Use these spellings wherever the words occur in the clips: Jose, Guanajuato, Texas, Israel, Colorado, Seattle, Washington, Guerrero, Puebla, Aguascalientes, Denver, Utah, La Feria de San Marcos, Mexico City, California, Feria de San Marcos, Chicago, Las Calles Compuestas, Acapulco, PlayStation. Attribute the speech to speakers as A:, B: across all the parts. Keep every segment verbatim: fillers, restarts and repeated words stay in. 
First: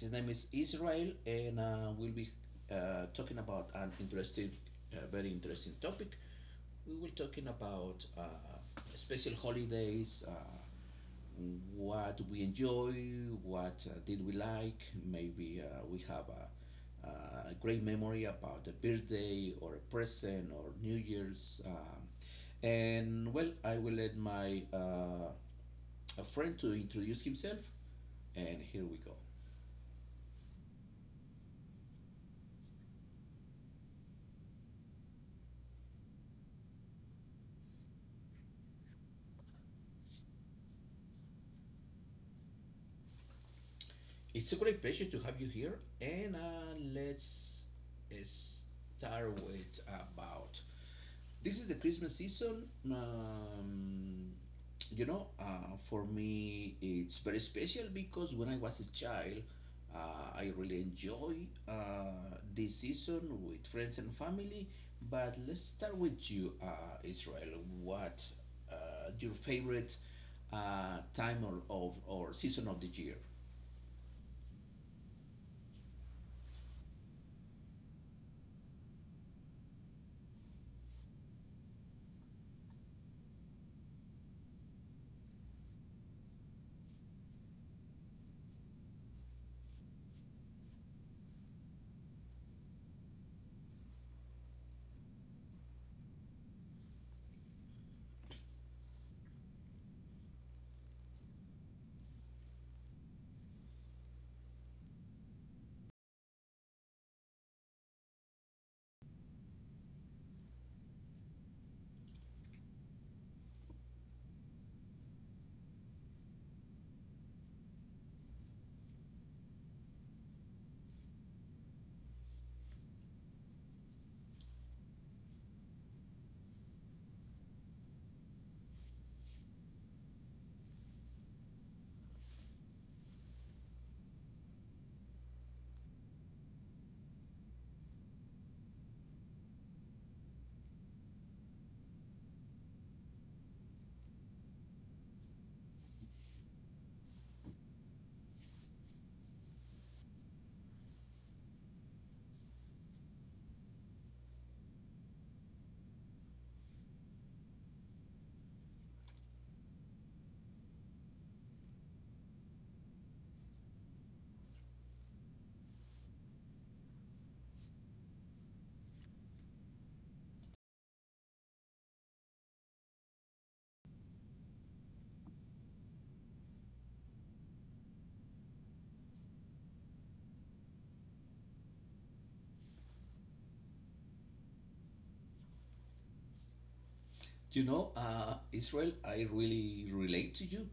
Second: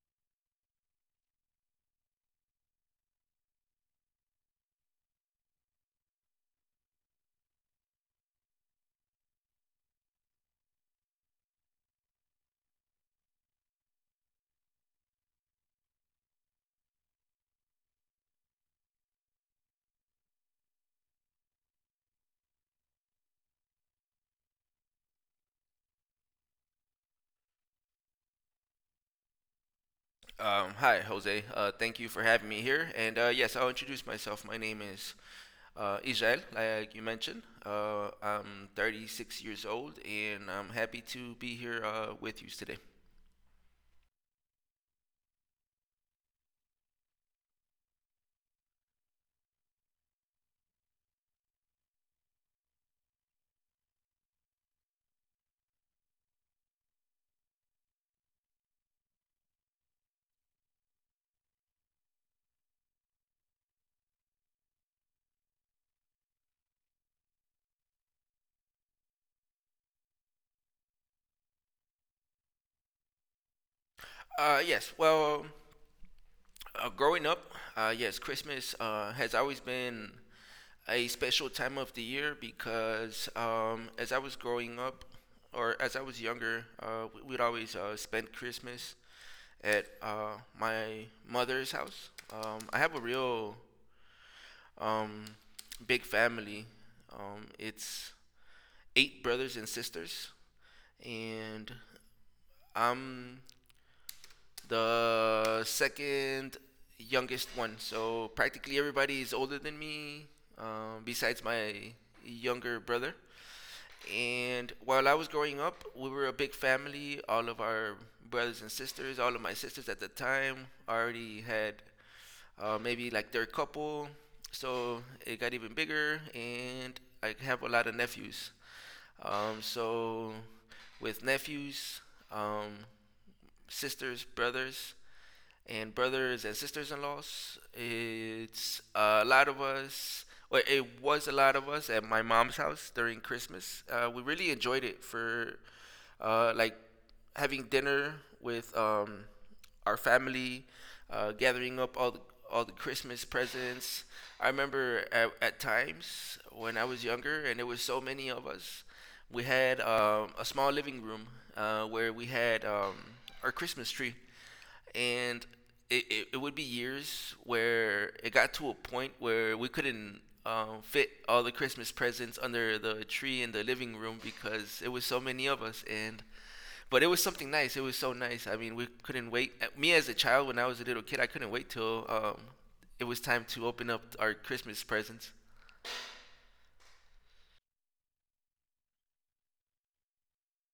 A: his name is Israel, and uh, we'll be uh, talking about an interesting, uh, very interesting topic. We will talking about uh, special holidays. Uh, what we enjoy, what uh, did we like. Maybe uh, we have a, uh, a great memory about a birthday or a present or New Year's. Um, and well, I will let my uh, a friend to introduce himself. And here we go.
B: Um, hi, Jose. Uh, thank you for having me here. And uh, yes, I'll introduce myself. My name is uh, Israel, like you mentioned. Uh, I'm thirty-six years old, and I'm happy to be here uh, with you today.
A: It's a great pleasure to have you here. And uh, let's uh, start with about This is the Christmas season. Um, you know, uh, for me, it's very special because when I was a child, uh, I really enjoy uh, this season with friends and family. But let's start with you, uh, Israel. What uh, your favorite uh, time or, of or season of the year?
B: Uh, yes, well, uh, growing up, uh, yes, Christmas uh, has always been a special time of the year because um, as I was growing up, or as I was younger, uh, we- we'd always uh, spend Christmas at uh, my mother's house. Um, I have a real um, big family. Um, it's eight brothers and sisters, and I'm the second youngest one. So practically everybody is older than me, um, besides my younger brother. And while I was growing up, we were a big family. All of our brothers and sisters, all of my sisters at the time already had uh, maybe like their couple. So it got even bigger, and I have a lot of nephews. Um, so with nephews, um, sisters, brothers, and brothers and sisters in laws. It's a lot of us, or it was a lot of us at my mom's house during Christmas. Uh, we really enjoyed it for uh, like having dinner with um, our family, uh, gathering up all the all the Christmas presents. I remember at, at times when I was younger, and there was so many of us. We had um, a small living room uh, where we had um, our Christmas tree and it, it, it would be years where it got to a point where we couldn't um, fit all the Christmas presents under the tree in the living room because it was so many of us. And but it was something nice. It was so nice. I mean, we couldn't wait. Uh, Me as a child, when I was a little kid, I couldn't wait till um, it was time to open up our Christmas presents.
A: You know, uh, Israel, I really relate to you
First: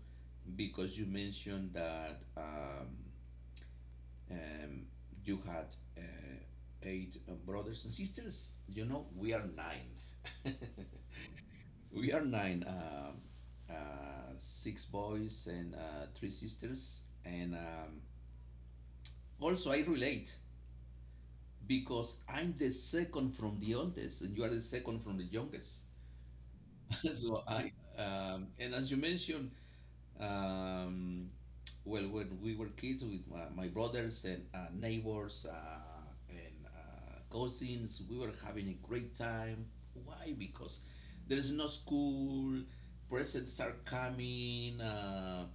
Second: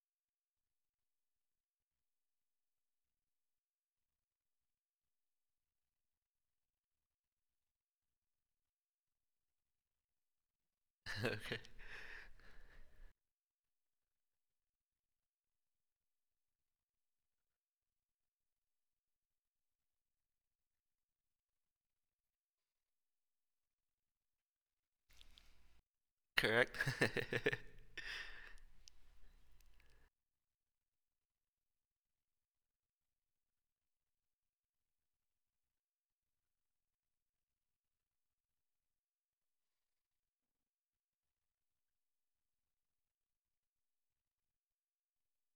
A: because you mentioned that. Um, Um, you had uh, eight uh, brothers and sisters. You know, we are nine.
B: Okay,
A: We are nine. Um uh, six boys and uh, three sisters. And um, also, I relate because I'm the second from the oldest, and you are the second from the youngest.
B: correct.
A: so
B: Okay.
A: I um, And as you mentioned, Um, well, when we were kids with my, my brothers and uh, neighbors uh, and uh, cousins, we were having a great time. Why? Because there is no school, presents are coming, uh,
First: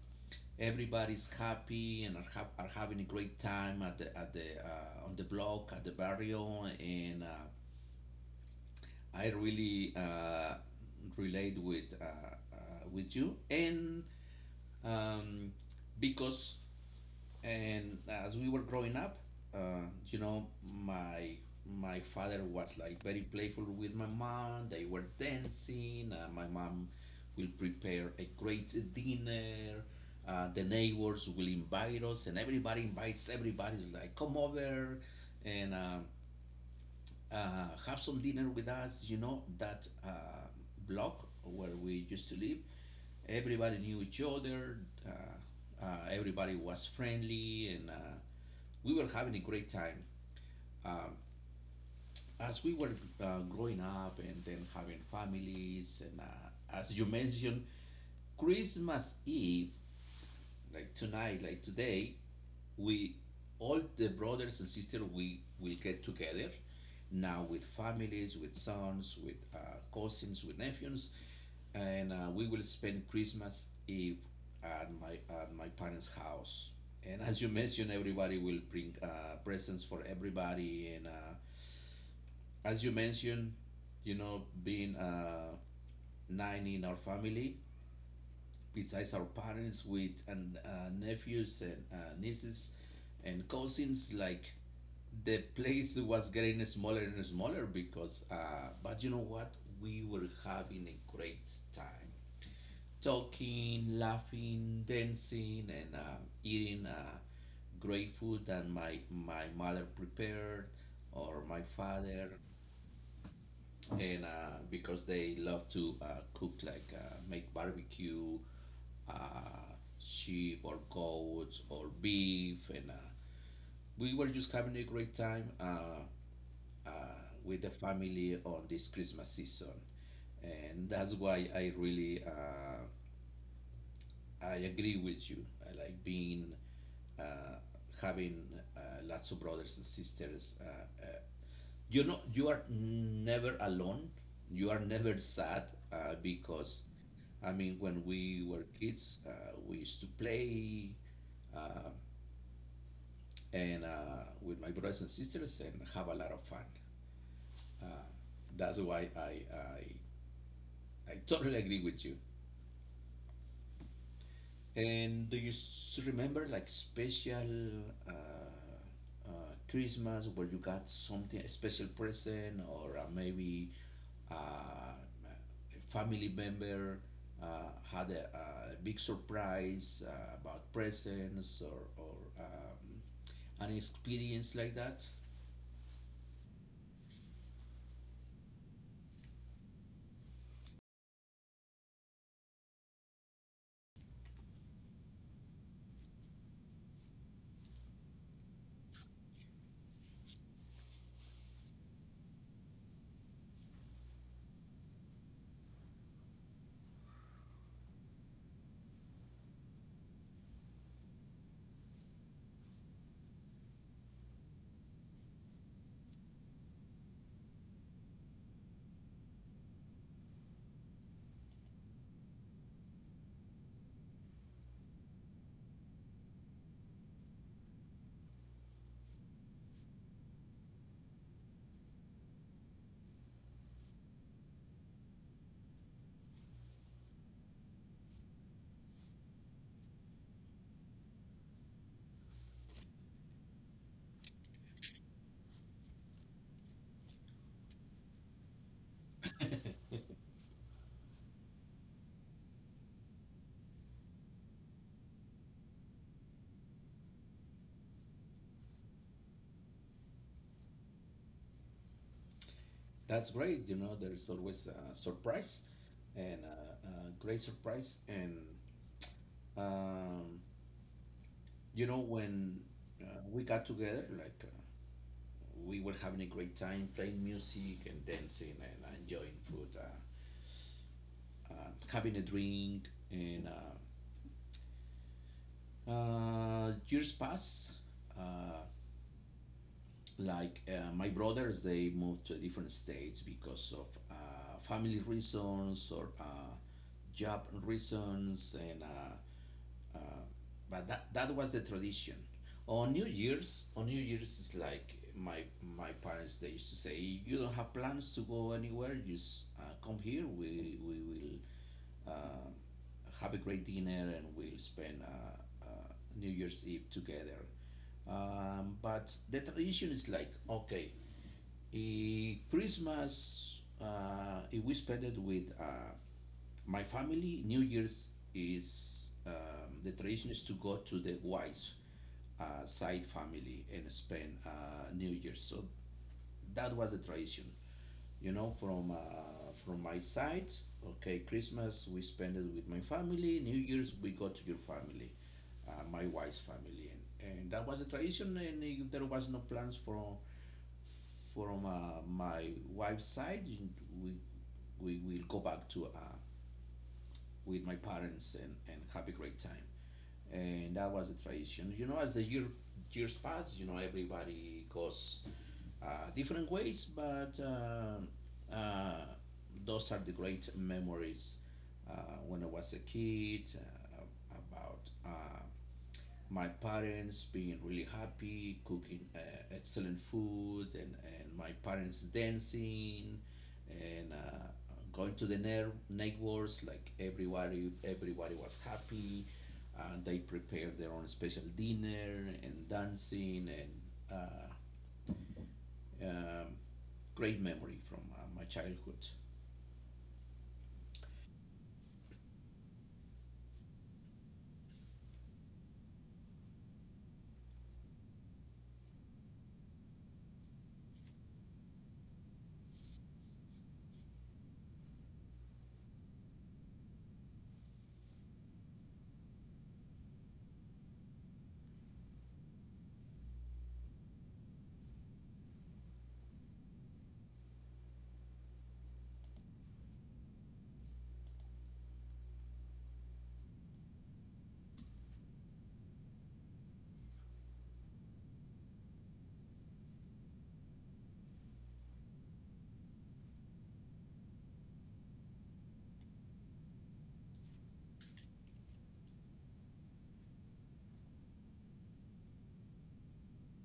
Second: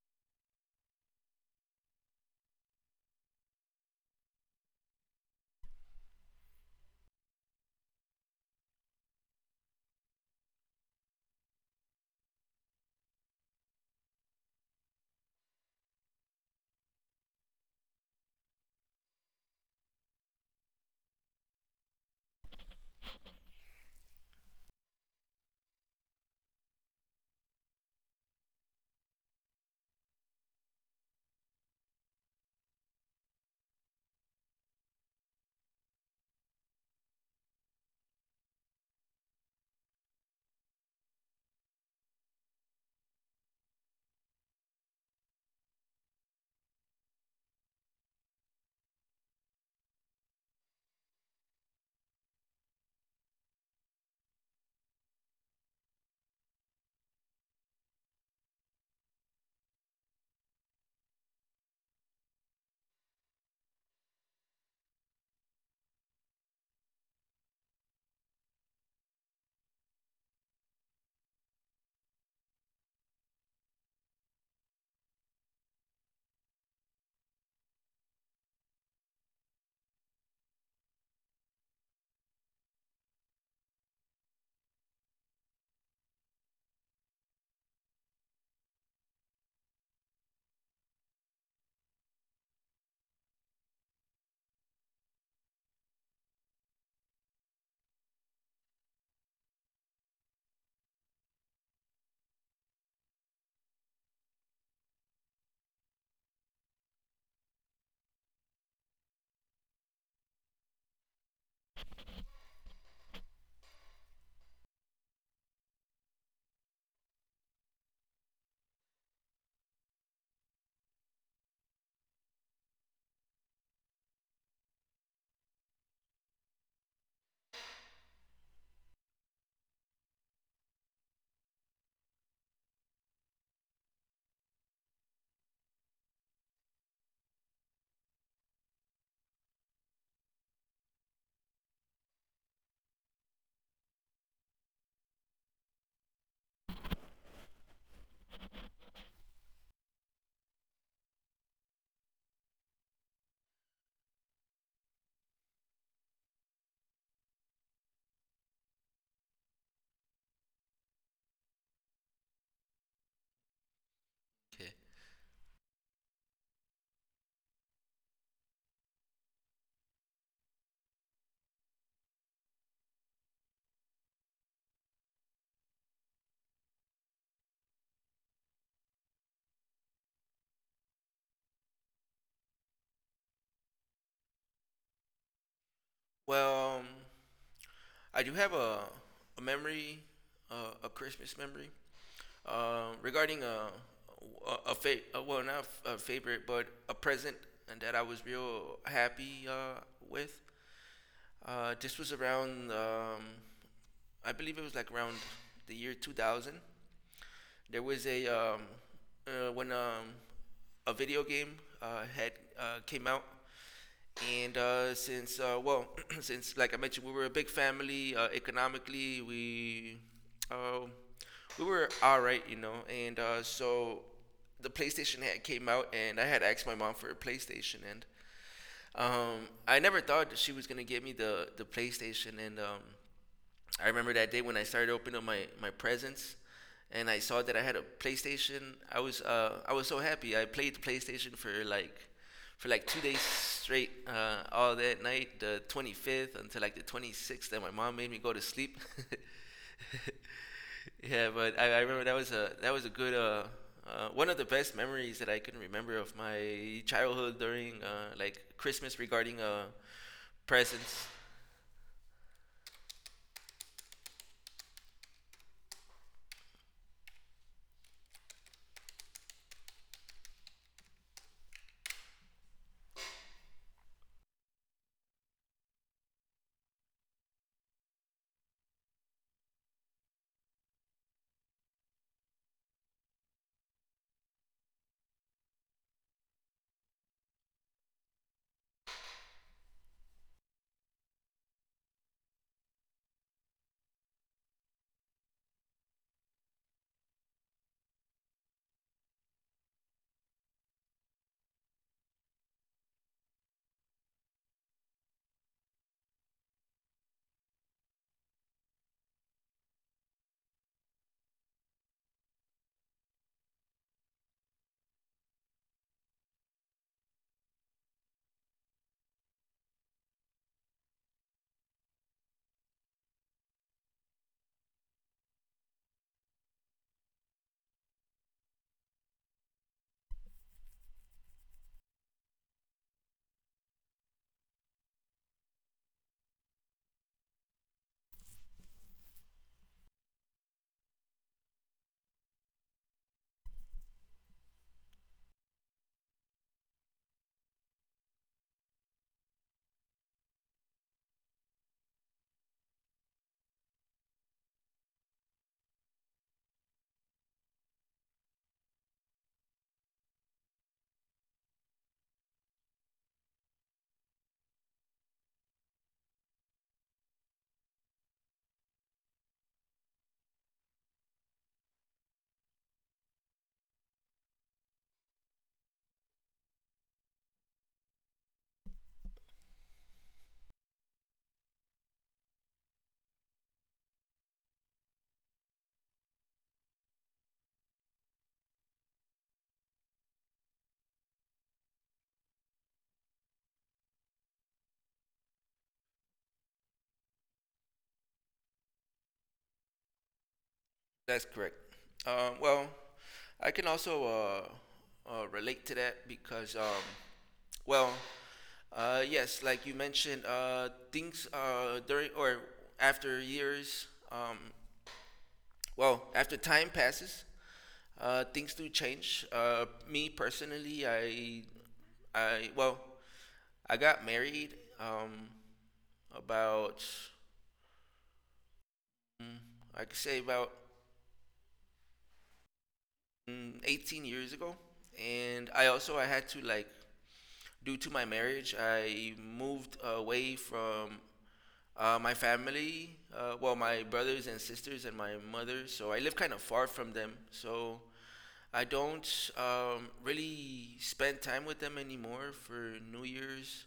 A: everybody's happy and are, ha- are having a great time at the, at the uh, on the block, at the barrio, and uh, I really uh, relate with uh, uh, with you and. Um, because and as we were growing up, uh, you know, my my father was like very playful with my mom. They were dancing. Uh, my mom will prepare a great dinner. Uh, the neighbors will invite us, and everybody invites everybody's like come over and uh, uh, have some dinner with us. You know that uh, block where we used to live. Everybody knew each other. Uh, uh, Everybody was friendly and uh, we were having a great time. Um, as we were uh, growing up and then having families, and uh, as you mentioned, Christmas Eve, like tonight, like today, we all the brothers and sisters we will get together now with families, with sons, with uh, cousins, with nephews, and uh, we will spend Christmas Eve at my at my parents' house. And as you mentioned, everybody will bring uh, presents for everybody, and uh, as you mentioned, you know, being uh, nine in our family, besides our parents with and uh, nephews and uh, nieces and cousins, like the place was getting smaller and smaller, because, uh, but you know what? We were having a great time talking, laughing, dancing, and uh, eating uh, great food that my, my mother prepared or my father, and uh, because they love to uh, cook, like uh, make barbecue uh, sheep or goats or beef. And uh, we were just having a great time uh, uh, with the family on this Christmas season. And that's why i really uh, i agree with you. I like being uh, having uh, lots of brothers and sisters. Uh, uh, you know, you are never alone, you are never sad uh, because I mean, when we were kids, uh, we used to play uh, and uh, with my brothers and sisters and have a lot of fun. Uh, that's why I, I I totally agree with you. And do you s- remember like special uh, uh, Christmas where you got something, a special present, or uh, maybe uh, a family member uh, had a, a big surprise uh, about presents or, or um, an experience like that.
B: Well, um, I do have a a memory, uh, a Christmas memory. Uh, regarding uh, a a fa- uh, well, not a favorite but a present and that I was real happy uh, with. Uh, this was around um, I believe it was like around the year two thousand. There was a um, uh, when um, a video game uh, had uh, came out and uh, since uh, well, since like I mentioned, we were a big family. Uh, economically, we uh, we were all right, you know. And uh, so the PlayStation had came out, and I had asked my mom for a PlayStation, and um, I never thought that she was gonna get me the the PlayStation, and um, I remember that day when I started opening up my, my presents and I saw that I had a PlayStation. I was uh, I was so happy. I played the PlayStation for like for like two days straight, uh, all that night, the twenty-fifth until like the twenty-sixth, that my mom made me go to sleep. Yeah, but I, I remember that was a that was a good uh, uh, one of the best memories that I can remember of my childhood during uh, like Christmas regarding uh, presents.
A: That's great. You know, there is always a surprise and a, a great surprise. And, um, you know, when uh, we got together, like uh, we were having a great time playing music and dancing and enjoying food, uh, uh, having a drink. And uh, Uh, years pass. Uh, like uh, my brothers, they moved to different states because of uh, family reasons or uh, job reasons, and uh, uh, but that that was the tradition. On New Year's, on New Year's is like my my parents. They used to say, "You don't have plans to go anywhere. Just uh, come here. We we will." Uh, have a great dinner and we'll spend uh, uh, New Year's Eve together. Um, but the tradition is like, okay, eh, Christmas, uh, eh, we spend it with uh, my family. New Year's is um, The tradition is to go to the wife uh, side family and spend uh, New Year's. So that was the tradition, you know, from uh, from my side. Okay, Christmas we spend it with my family, New Year's we go to your family, uh, my wife's family. And, and that was a tradition. And if there was no plans from from uh, my wife's side, we we will go back to uh, with my parents, and and have a great time. And that was a tradition, you know. As the year years pass, you know, everybody goes uh, different ways, but um uh, those are the great memories uh, when I was a kid uh, about uh, my parents being really happy, cooking uh, excellent food, and, and my parents dancing and uh, going to the ne- neighbors, like everybody everybody was happy. Uh, they prepared their own special dinner and dancing, and uh, um, great memory from uh, my childhood.
B: That's correct. Um, well, I can also uh, uh, relate to that because, um, well, uh, yes, like you mentioned, uh, things uh, during or after years, um, well, after time passes, uh, things do change. Uh, me personally, I, I, well, I got married um, about, mm, I could say about mm, eighteen years ago, and I also I had to like due to my marriage, I moved away from uh, my family, uh, well, my brothers and sisters and my mother. So I live kind of far from them. So I don't um, really spend time with them anymore for New Year's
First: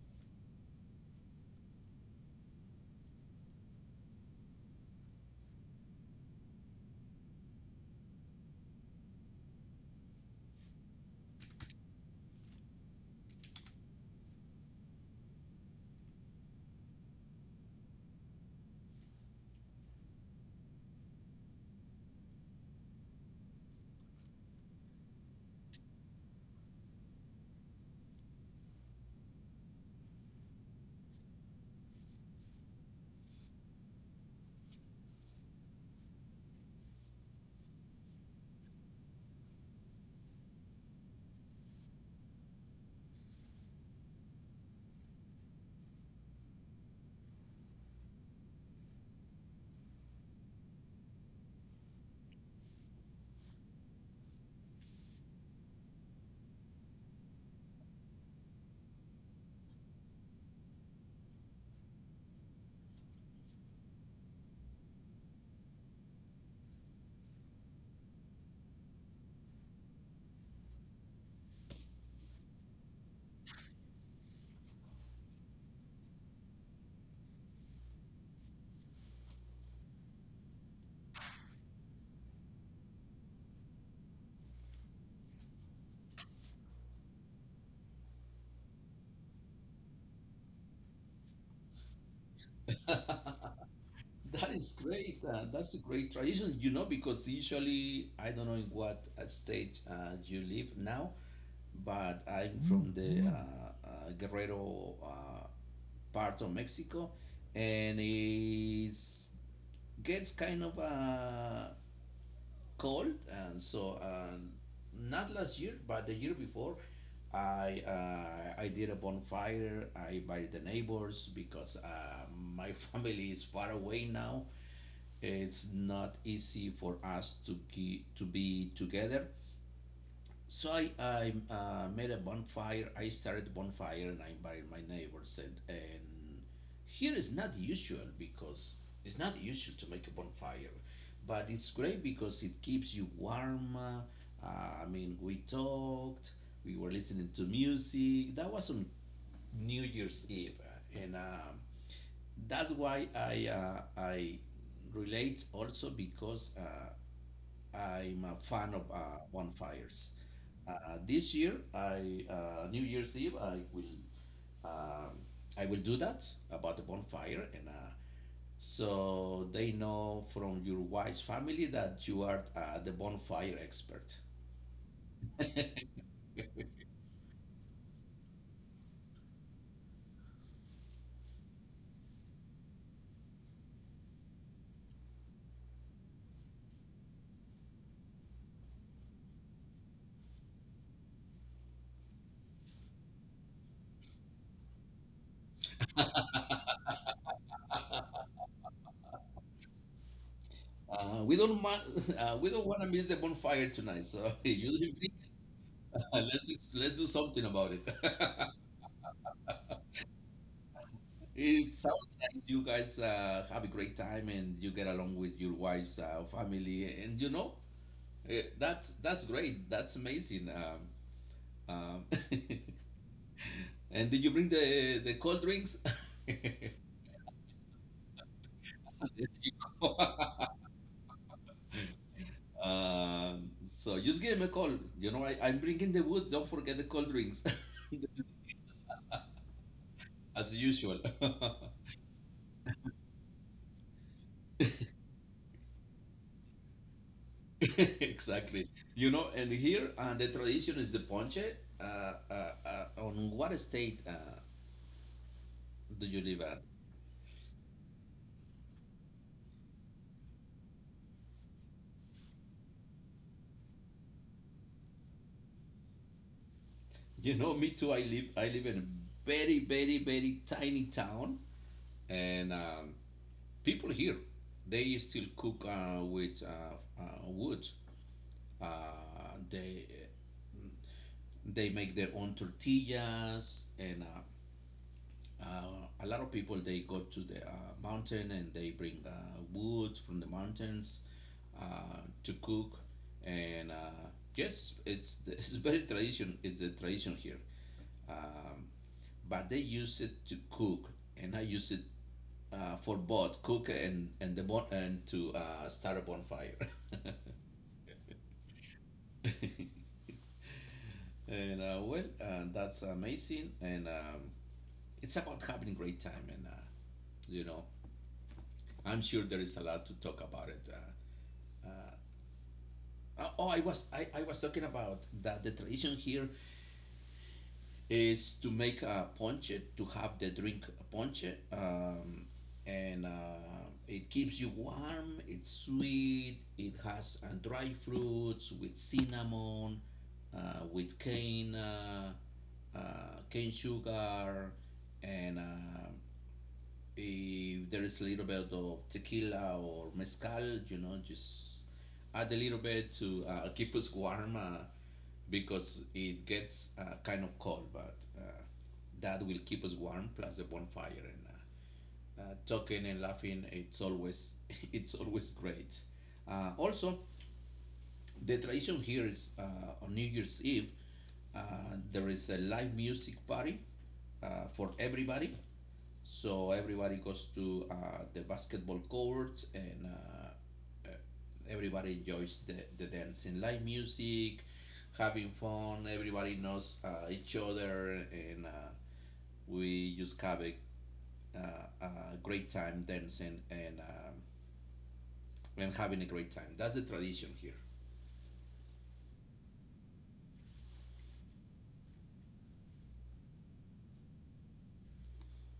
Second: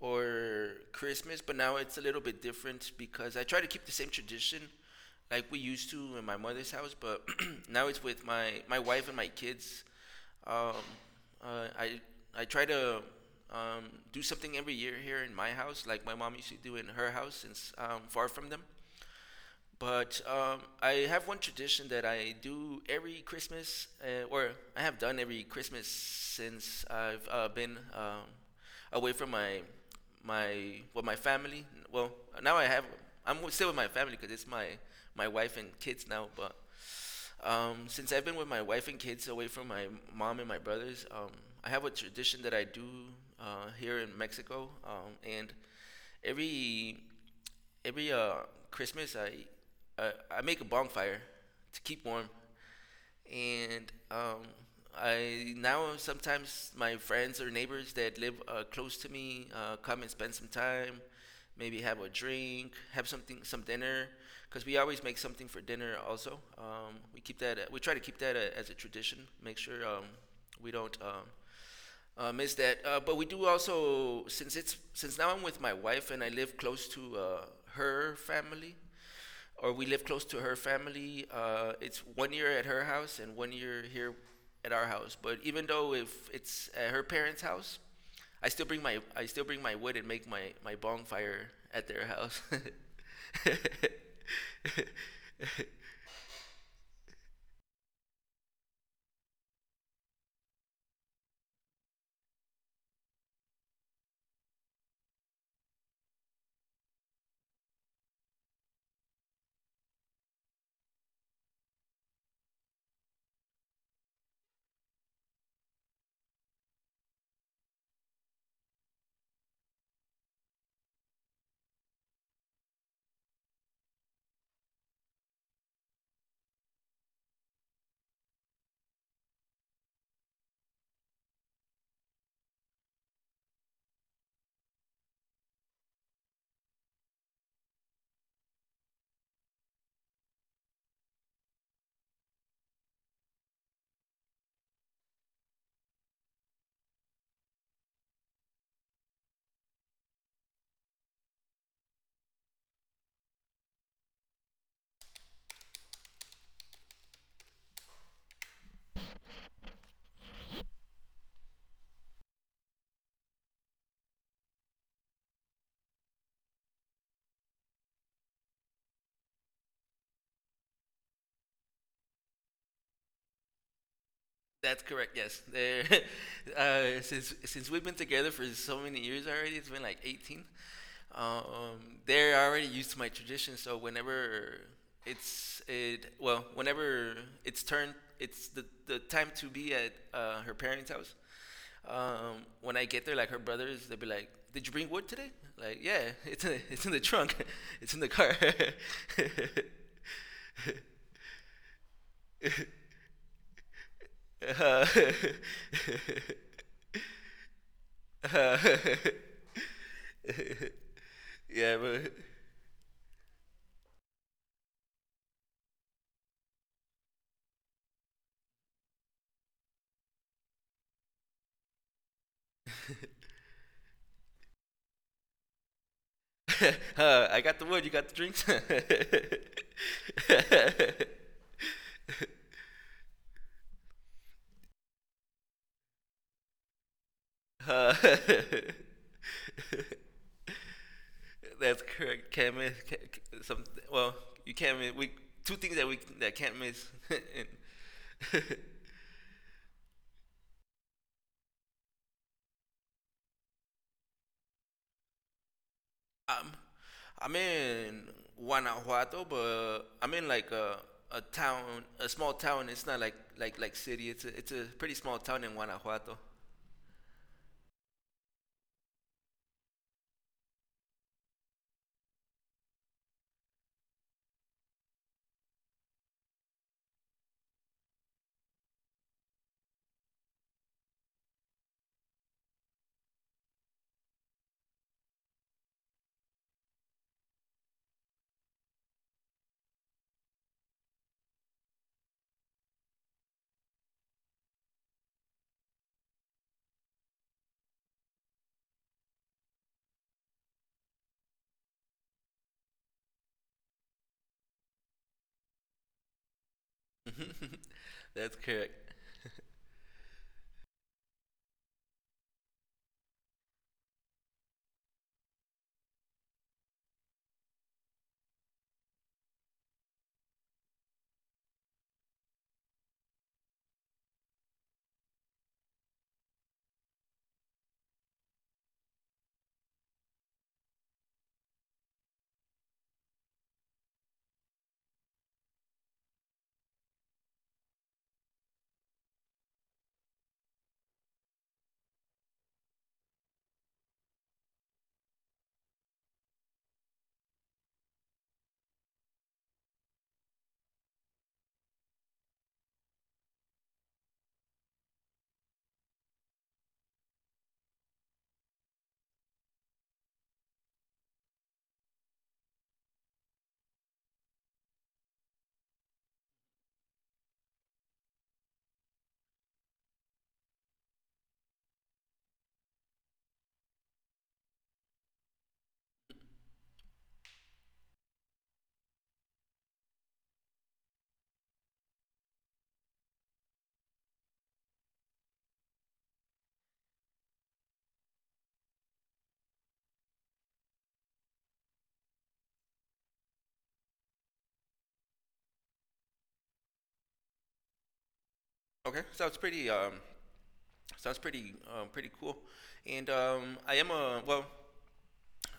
B: or Christmas, but now it's a little bit different because I try to keep the same tradition like we used to in my mother's house, but now it's with my, my wife and my kids. Um, uh, I, I try to um, do something every year here in my house, like my mom used to do in her house, since I'm far from them. But um, I have one tradition that I do every Christmas, uh, or I have done every Christmas since I've uh, been um, away from my my well my family. Well, now I have I'm w- still with my family because it's my my wife and kids now. But um, since I've been with my wife and kids away from my mom and my brothers, um, I have a tradition that I do uh, here in Mexico, um, and every every uh Christmas I I, I make a bonfire to keep warm and um, I now sometimes my friends or neighbors that live uh, close to me uh, come and spend some time, maybe have a drink, have something some dinner, because we always make something for dinner. Also, um, we keep that we try to keep that a, as a tradition. Make sure um, we don't. Um, uh, miss that, uh, but we do also since it's since now I'm with my wife and I live close to uh, her family or we live close to her family. Uh, it's one year at her house and one year here at our house. But even though if it's at her parents' house, I still bring my I still bring my wood and make my my bonfire at their house.
A: That is great. Uh, that's a great tradition, you know, because usually I don't know in what uh, stage uh, you live now, but I'm from the uh, uh, Guerrero uh, part of Mexico, and it gets kind of uh, cold. And so, um, not last year but the year before i uh, i did a bonfire. I invited the neighbors because uh, my family is far away now. It's not easy for us to ge- to be together, so I, I uh, made a bonfire. I started bonfire and I invited my neighbors. And, and here is not usual because it's not usual to make a bonfire, but it's great because it keeps you warm. Uh, I mean, we talked, we were listening to music. That was on New Year's Eve. Uh, And um, That's why I, uh, I relate also because uh, I'm a fan of uh, bonfires. Uh, this year, I uh, New Year's Eve, I will um, I will do that about the bonfire. And uh, So they know from your wise family that you are uh, the bonfire expert.
B: That's correct. Yes, There- uh, since since we've been together for so many years already, it's been like eighteen. Um, they're already used to my tradition, so whenever it's it well, whenever it's turned, it's the the time to be at uh, her parents' house. Um, when I get there, like her brothers, they'll be like, "Did you bring wood today?" Like, yeah, it's in it's in the trunk, it's in the car.
A: Uh, we don't ma- uh, We don't want to miss the bonfire tonight, so, you
B: Uh,
A: don't agree? let's let's do something about it.
B: uh,
A: It
B: yeah,
A: sounds
B: but.
A: like you guys uh, have a great time and you get along with your wife's uh, family, and you know, Eh, that's that's great. That's amazing. Um, um, and did you bring the the cold drinks?
B: uh, I got the wood, you got the drinks.
A: There you go. Um, so just give him a call. You know, I, I'm bringing the wood. Don't forget the cold drinks,
B: Uh,
A: as usual.
B: that's correct. Can't miss ca- ca- some. Well, you can't miss. We two things that we that can't miss. And
A: Exactly. You know, and here uh, the tradition is the ponche. Uh, uh, uh, on what state uh, do you live
B: I'm
A: at?
B: I'm in Guanajuato, but I'm in like a a town, a small town. It's not like like like city. It's a it's a pretty small town in Guanajuato.
A: You know, me too. I live I live in a very, very, very tiny town, and um, people here they still cook uh, with uh, uh, wood. uh, they they make their own tortillas, and uh, uh, a lot of people they go to the uh, mountain and they bring uh, wood from the mountains uh, to cook. And uh, yes, it's it's very tradition, it's a tradition here. um, but they use it to cook, and I use it uh, for both cook and and the bon- and to uh, start a bonfire.
B: That's correct.
A: and uh, Well, uh, that's amazing, and um, it's about having a great time, and uh, you know, I'm sure there is a lot to talk about it. Uh, oh, I was I, I was talking about that the tradition here is to make a ponche, to have the drink ponche. Um, and uh, It keeps you warm. It's sweet. It has uh, dry fruits with cinnamon, uh, with cane, uh, uh, cane sugar, and uh, if there is a little bit of tequila or mezcal, you know, just add a little bit to uh, keep us warm. Uh, because it gets uh, kind of cold, but uh, that will keep us warm. Plus the bonfire, and uh, uh, talking and laughing. It's always it's always great. Uh, also, the tradition here is uh, on New Year's Eve. Uh, there is a live music party uh, for everybody. So everybody goes to uh, the basketball courts and uh, uh, everybody enjoys the, the dancing, live music, having fun. Everybody knows uh, each other and uh, we just have a, uh, a great time dancing and, um, and having a great time. That's the tradition here.
B: Okay, sounds pretty um sounds pretty um pretty cool. And um I am a well,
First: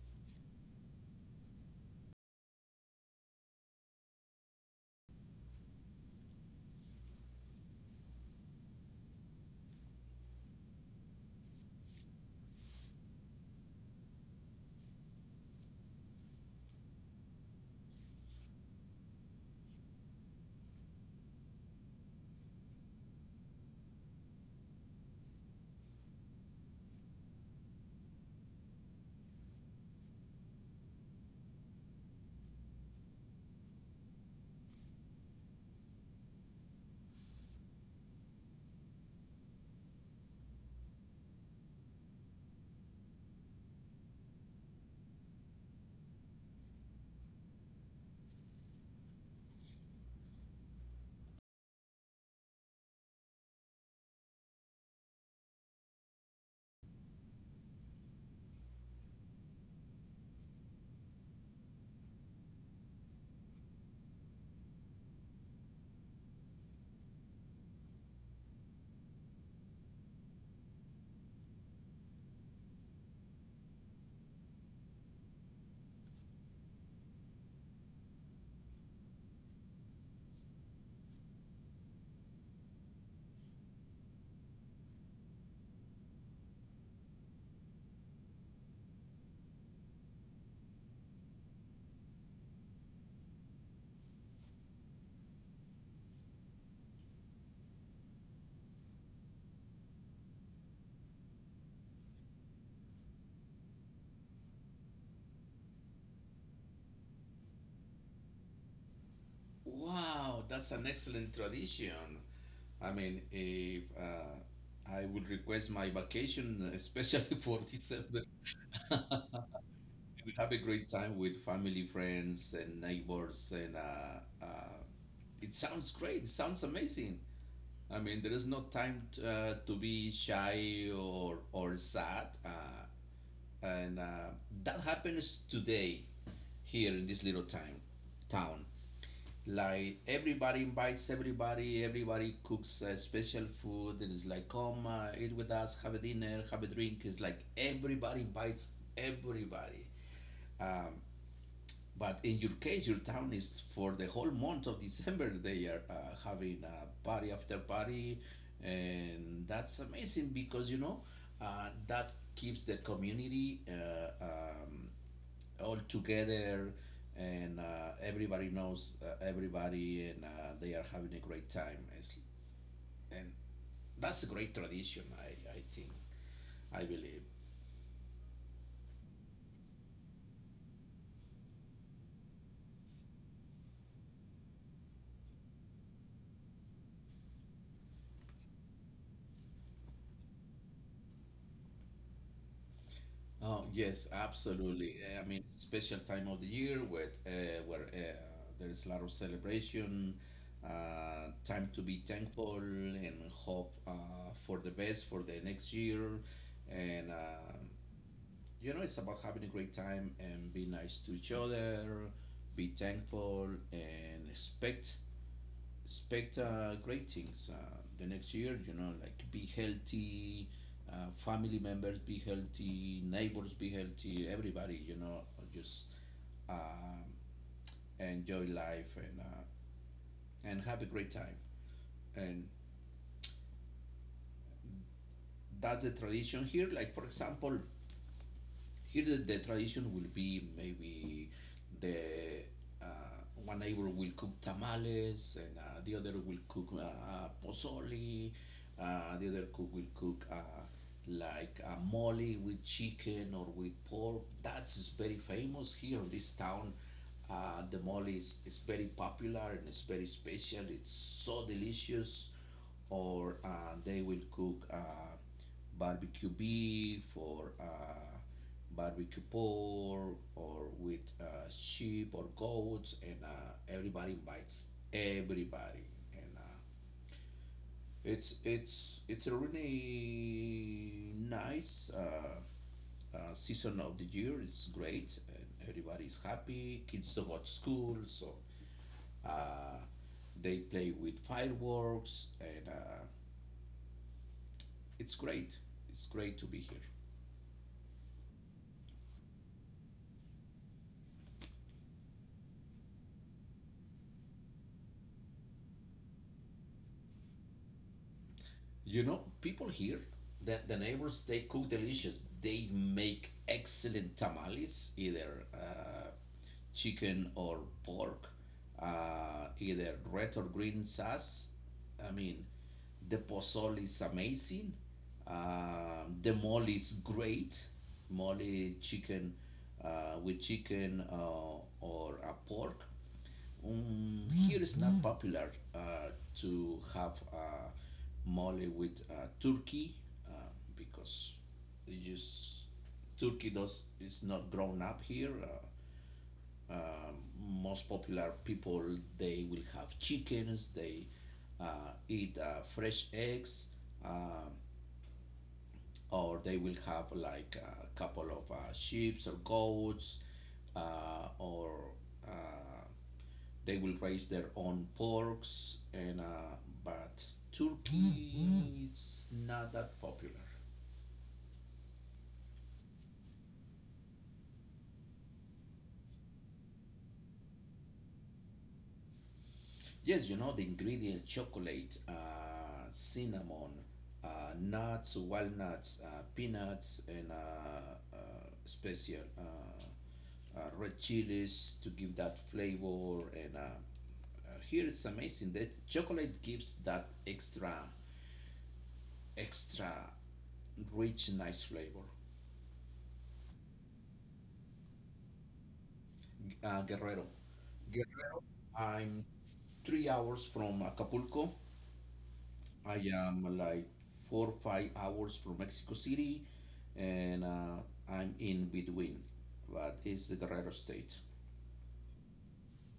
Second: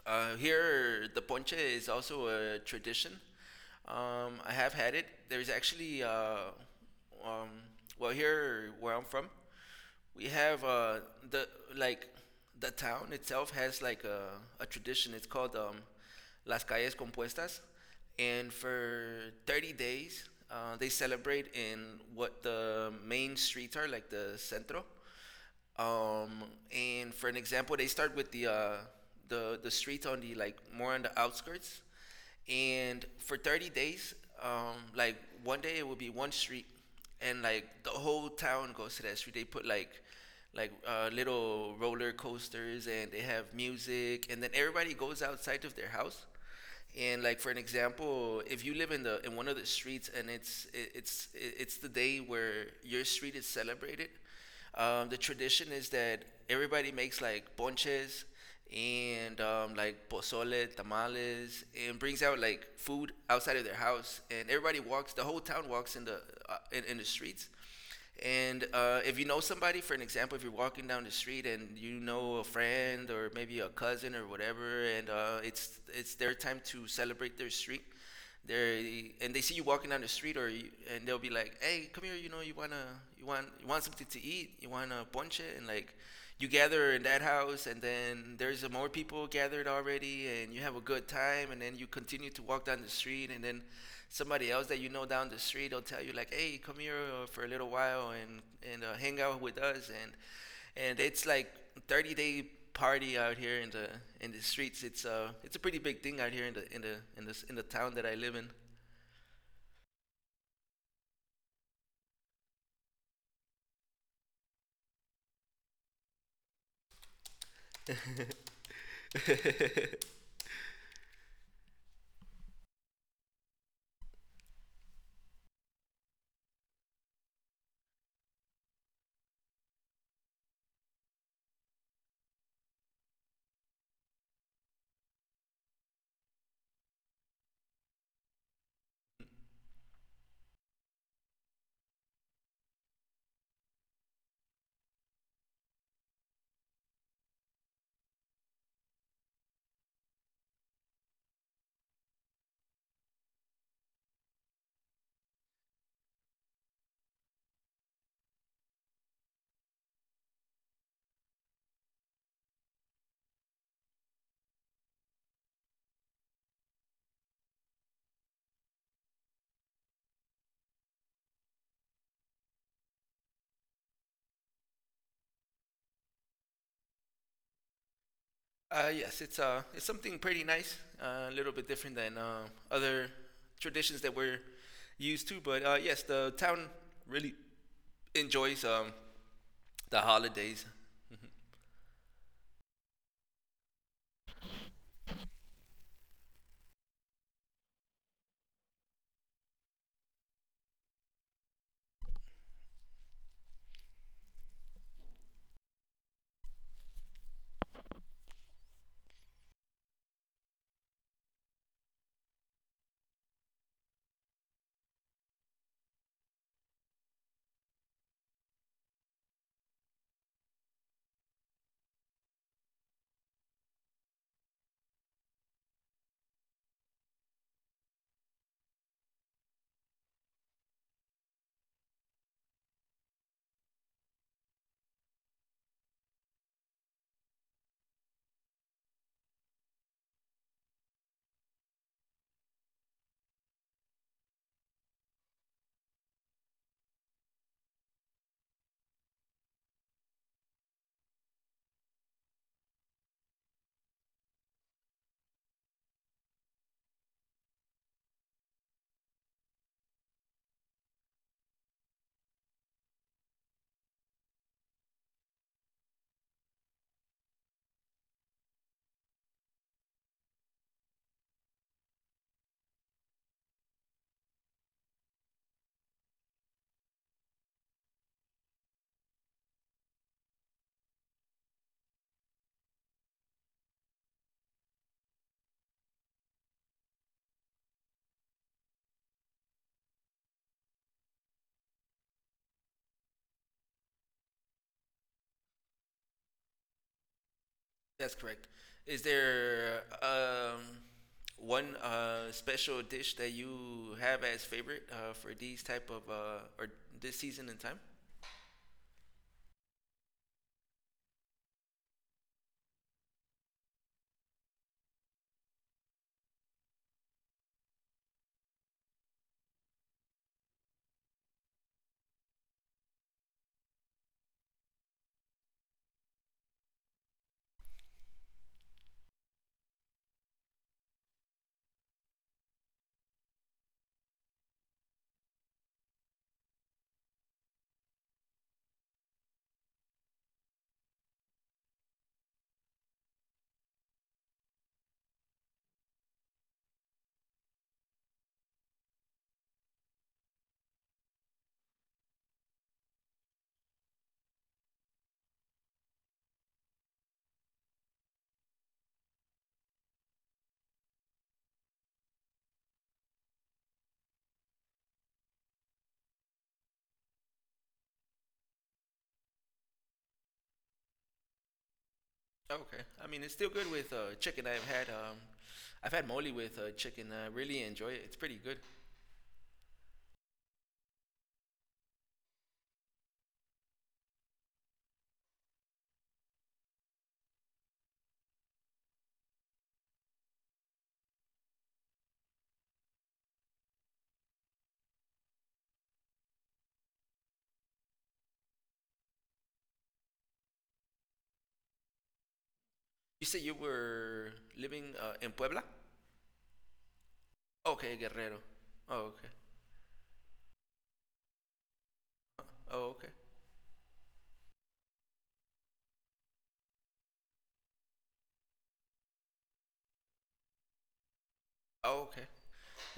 B: Uh, here, the ponche is also a tradition. Um, I have had it. There's actually, uh, um, well, here where I'm from, we have uh, the like the town itself has like a, a tradition. It's called um, Las Calles Compuestas, and for thirty days uh, they celebrate in what the main streets are, like the centro um, and for an example, they start with the uh, the the streets on the like more on the outskirts, and for thirty days, um, like one day it would be one street, and like the whole town goes to that street. They put like like uh, little roller coasters, and they have music, and then everybody goes outside of their house, and like for an example, if you live in the in one of the streets and it's it, it's it, it's the day where your street is celebrated, um, the tradition is that everybody makes like ponches and um, like pozole, tamales, and brings out like food outside of their house, and everybody walks. The whole town walks in the uh, in, in the streets, and uh, if you know somebody, for an example, if you're walking down the street and you know a friend or maybe a cousin or whatever, and uh, it's it's their time to celebrate their street, they and they see you walking down the street, or you, and they'll be like, "Hey, come here! You know, you wanna you want you want something to eat? You want a ponche?" And like, you gather in that house, and then there's more people gathered already, and you have a good time, and then you continue to walk down the street, and then somebody else that you know down the street will tell you like, "Hey, come here uh, for a little while and and uh, hang out with us." And and it's like thirty day party out here in the in the streets. It's uh it's a pretty big thing out here in the in the in the in the town that I live in.
A: Wow, that's an excellent tradition. I mean, if uh, I would request my vacation, especially for December, we have a great time with family, friends, and neighbors, and uh, uh, it sounds great. It sounds amazing. I mean, there is no time t- uh, to be shy or or sad, uh, and uh, that happens today here in this little time, town, like everybody invites everybody. Everybody cooks uh, special food. It is like come uh, eat with us, have a dinner, have a drink. It's like everybody invites everybody. Um, but in your case, your town is for the whole month of December. They are uh, having a party after party, and that's amazing because you know uh, that keeps the community uh, um, all together, and uh, everybody knows uh, everybody, and uh, they are having a great time. It's, and that's a great tradition, I, I think, I believe.
B: Uh yes, it's uh it's something pretty nice uh, a little bit different than uh, other traditions that we're used to. But uh yes, the town really enjoys um the holidays. Mhm.
A: Oh, yes, absolutely. Uh, I mean, special time of the year where, uh, where uh, there is a lot of celebration, uh, time to be thankful and hope uh, for the best for the next year. And, uh, you know, it's about having a great time and be nice to each other, be thankful, and expect expect uh, great things uh, the next year. You know, like be healthy, uh, family members be healthy, neighbors be healthy, everybody. You know, just um enjoy life and uh, and have a great time. And that's the tradition here. Like for example, here the, the tradition will be maybe the uh, one neighbor will cook tamales and uh, the other will cook uh, uh, pozole, uh, the other cook will cook uh, like a mole with chicken or with pork. That's very famous here in this town. Uh, the mole is, is very popular and it's very special. It's so delicious. Or uh, they will cook uh, barbecue beef or uh, barbecue pork or with uh, sheep or goats and uh, everybody invites everybody and uh, it's it's it's a really nice uh, uh, season of the year. It's great and everybody is happy. Kids don't go to school, so uh, they play with fireworks and uh, it's great. It's great to be here.
B: That's correct. Is there um, one uh, special dish that you have as favorite uh, for these type of uh, or this season and time?
A: You know, people here, the, the neighbors, they cook delicious. They make excellent tamales, either uh, chicken or pork, uh, either red or green sauce. I mean, the pozole is amazing. Um, the mole is great. Mole chicken uh, with chicken uh, or a pork. Um, here it's not popular uh, to have uh, mole with uh, turkey uh, because it just turkey does is not grown up here. Uh, um, Most popular people they will have chickens. They uh, eat uh, fresh eggs, um or they will have like a couple of uh, sheep or goats, uh, or uh, they will raise their own porks, and uh, but turkey, mm-hmm, is not that popular.
B: Oh, okay. I mean, it's still good with uh, chicken. I've had um, I've had mole with uh, chicken. I really enjoy it. It's pretty good.
A: Yes, you know the ingredients: chocolate, uh, cinnamon, uh, nuts, walnuts, uh, peanuts, and uh, uh, special uh, uh, red chilies to give that flavor. And uh, uh, Here it's amazing that chocolate gives that extra, extra rich, nice flavor.
B: You said you were living uh, in Puebla.
A: uh, Guerrero.
B: Okay, Guerrero.
A: Guerrero,
B: Oh,
A: I'm
B: okay.
A: three hours from Acapulco.
B: Oh,
A: I
B: okay.
A: am like four five hours from Mexico City, and uh, I'm in between. But it's the Guerrero state.
B: Oh, okay.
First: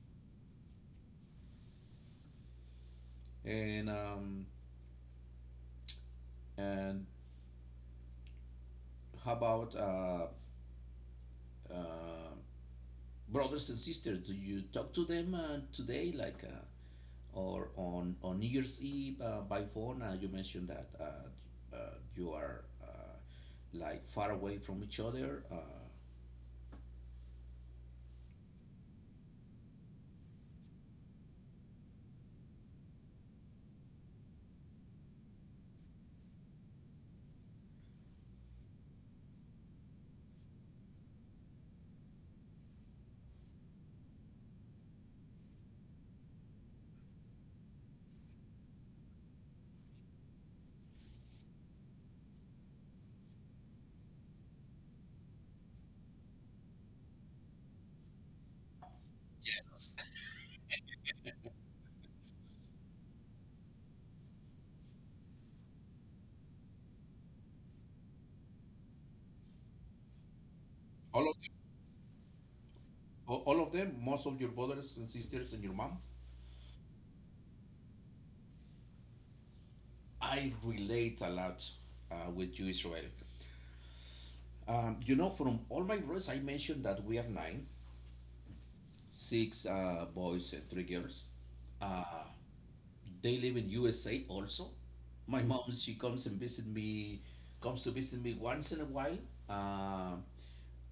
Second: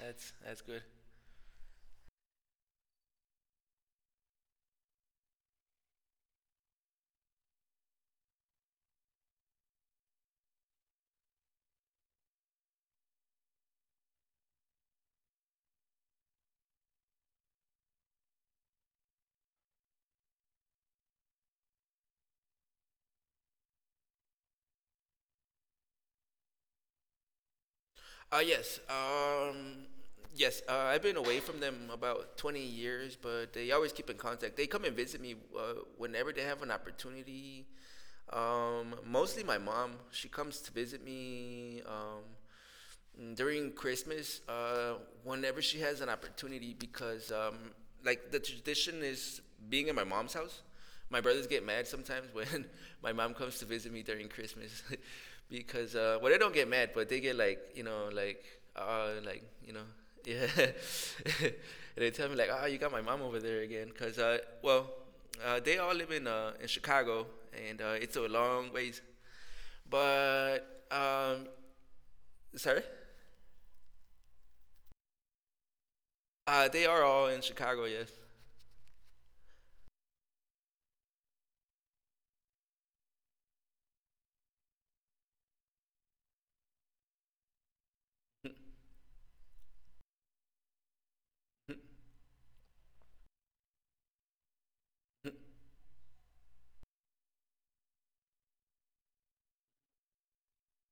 B: That's that's good.
A: And um, and how about uh, uh, brothers and sisters? Do you talk to them uh, today? Like uh, or on on New Year's Eve uh, by phone. Uh, you mentioned that uh, uh, you are uh, like far away from each other. Uh,
B: Uh, yes. Um, yes. Uh, I've been away from them about twenty years, but they always keep in contact. They come and visit me uh, whenever they have an opportunity. Um, mostly my mom. She comes to visit me. Um, Mm, during Christmas, uh, whenever she has an opportunity, because um, like the tradition is being at my mom's house. My brothers get mad sometimes when my mom comes to visit me during Christmas, because uh, well, they don't get mad, but they get like, you know, like uh, like you know, yeah. And they tell me like, "Oh, you got my mom over there again," because uh, well, uh, they all live in uh, in Chicago, and uh, it's a long ways, but
A: all of
B: um, sorry.
A: them, all of them, most of your brothers and sisters and your mom.
B: Uh, they are all in Chicago, yes.
A: I relate a lot uh, with you, Israel. Um, you know, from all my brothers, I mentioned that we are nine, six uh, boys and three girls. Uh, They live in U S A also. My, mm, mom, she comes and visit me, comes to visit me once in a while. Uh,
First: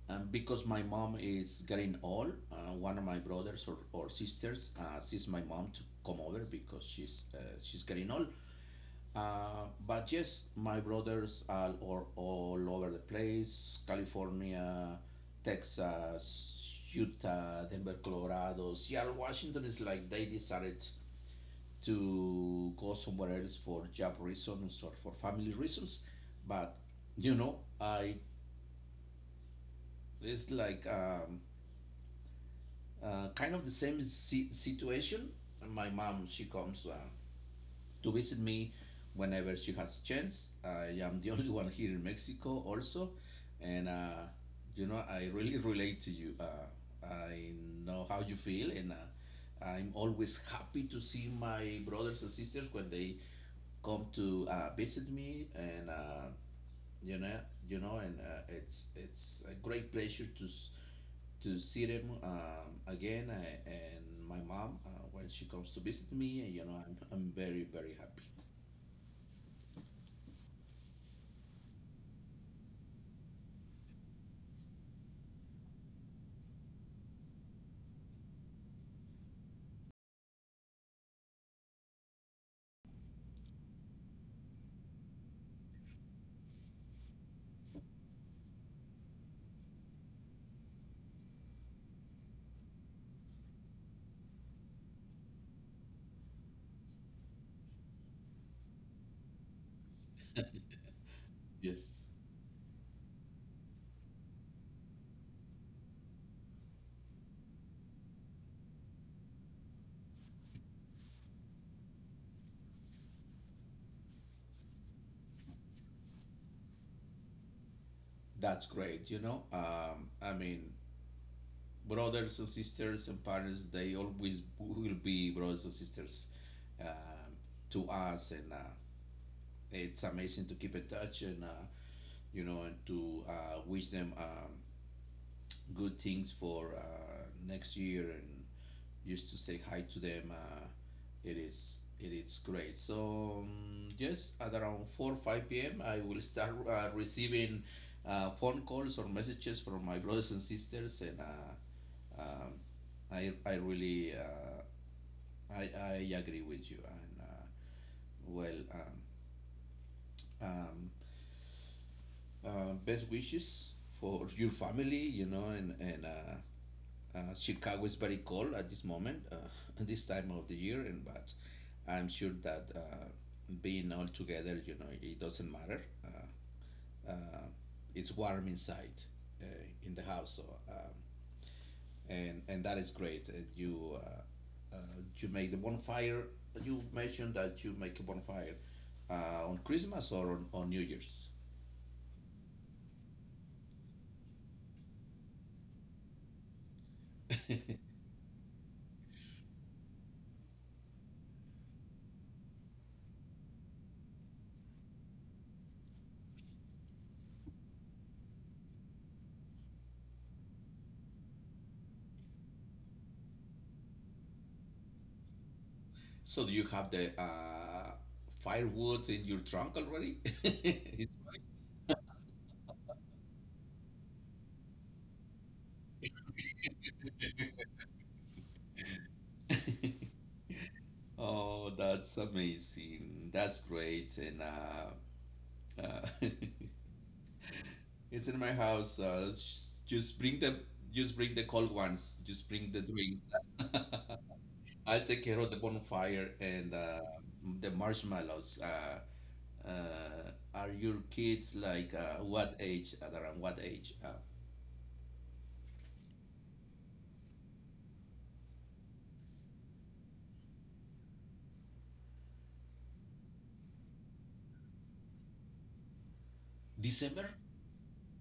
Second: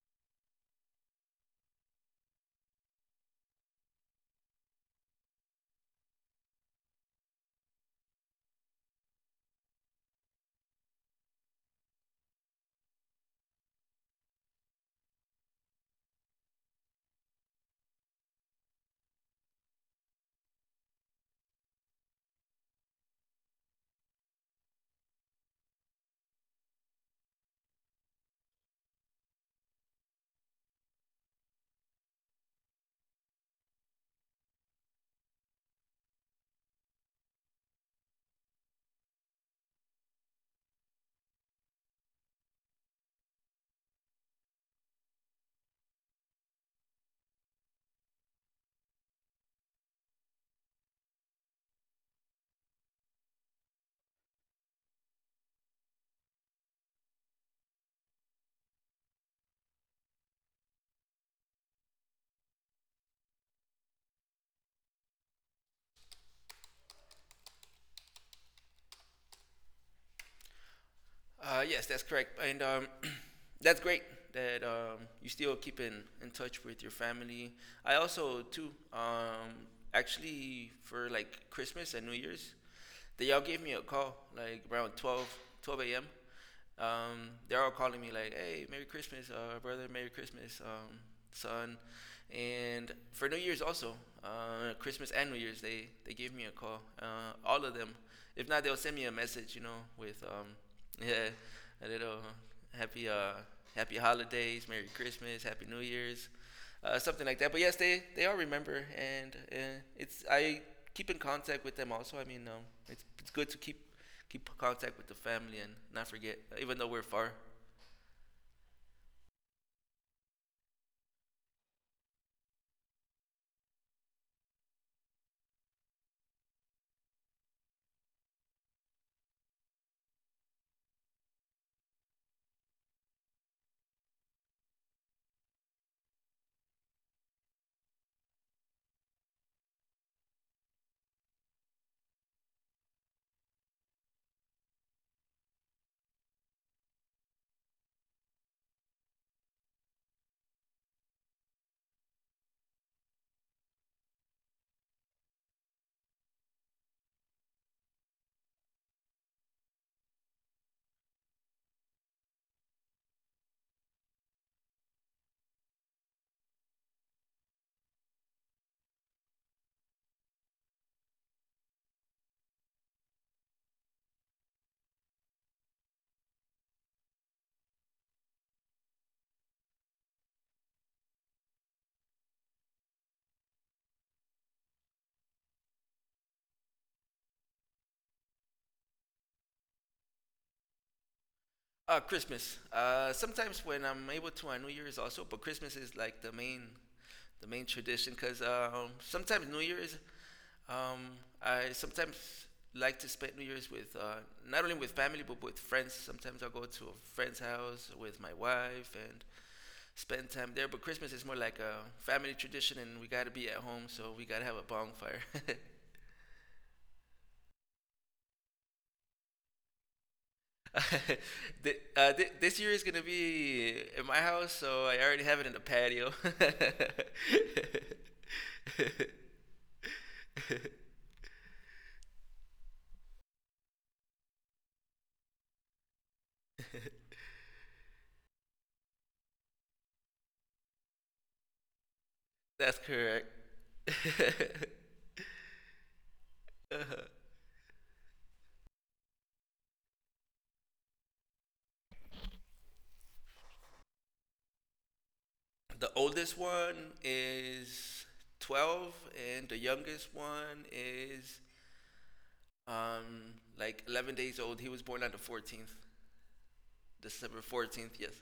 A: and because my mom is getting old, uh, one of my brothers or, or sisters uh, sees my mom to come over because she's uh, she's getting old. Uh, but yes, my brothers are all, all over the place: California, Texas, Utah, Denver, Colorado, Seattle, Washington. Is like they decided to go somewhere else for job reasons or for family reasons. But you know, I, it's like um, uh, kind of the same si- situation. My mom, she comes. Uh, to visit me whenever she has a chance. I am the only one here in Mexico, also, and uh, you know I really relate to you. Uh, I know how you feel, and uh, I'm always happy to see my brothers and sisters when they come to uh, visit me, and uh, you know you know and uh, it's it's a great pleasure to s- to see them um, again, I, and my mom uh, when she comes to visit me. And you know I'm, I'm very, very happy.
B: uh, Yes, that's correct. And um, that's great that um, you still keep in, in touch with your family. I also, too, um, actually, for like Christmas and New Year's, they all gave me a call like around twelve twelve a m. Um, they're all calling me like, "Hey, Merry Christmas, uh, brother. Merry Christmas, um, son." And for New Year's also, uh, Christmas and New Year's, they they gave me a call. Uh, all of them. If not, they'll send me a message, you know, with um, yeah, a
A: Yes,
B: little happy uh, happy holidays, Merry Christmas, Happy New Year's, uh, something like that. But yes, they they all remember, and uh, it's I keep in contact with them also. I mean, um, it's it's good to keep keep contact with the family and not forget, even though we're far.
A: that's great. You know, um, I mean, brothers and sisters and parents, they always will be brothers and sisters, um, to us. And uh, it's amazing to keep in touch. And uh, you know, and to uh, wish them um, good things for uh, next year and used to say hi to them. Uh, it is, it is great. So um, yes, at around four five p m, I will start uh, receiving uh, phone calls or messages from my brothers and sisters, and uh, um, I I really uh, I I agree with you. And uh, well, um, um, uh, best wishes for your family, you know, and and. Uh, uh, Chicago is very cold at this moment, uh, at this time of the year, and but I'm sure that uh, being all together, you know, it doesn't matter. Uh, uh, it's warm inside uh, in the house, so, um, and and that is great. Uh, you uh, uh, you make the bonfire. You mentioned that you make a bonfire uh, on Christmas or on, on New Year's.
B: Uh, Christmas. Uh, sometimes when I'm able to on New Year's also, but Christmas is like the main the main tradition because um, sometimes New Year's, um, I sometimes like to spend New Year's with uh, not only with family but with friends. Sometimes I'll go to a friend's house with my wife and spend time there. But Christmas is more like a family tradition, and we gotta be at home, so we gotta have a bonfire.
A: So do you have the uh, firewood in your trunk already?
B: Th- uh, th- this year is gonna be in my house, so I already have it in the patio.
A: Oh, that's amazing. That's great. And uh, uh, It's in my house. Uh, s- just bring the just bring the cold ones. Just bring
B: That's
A: the drinks.
B: correct.
A: I'll take care of the bonfire and uh, the marshmallows. Uh, uh, are your kids like uh, what age? At around what age? Uh,
B: The oldest one is twelve, and the youngest one is um like eleven days old. He was born on the fourteenth,
A: December?
B: December fourteenth. Yes.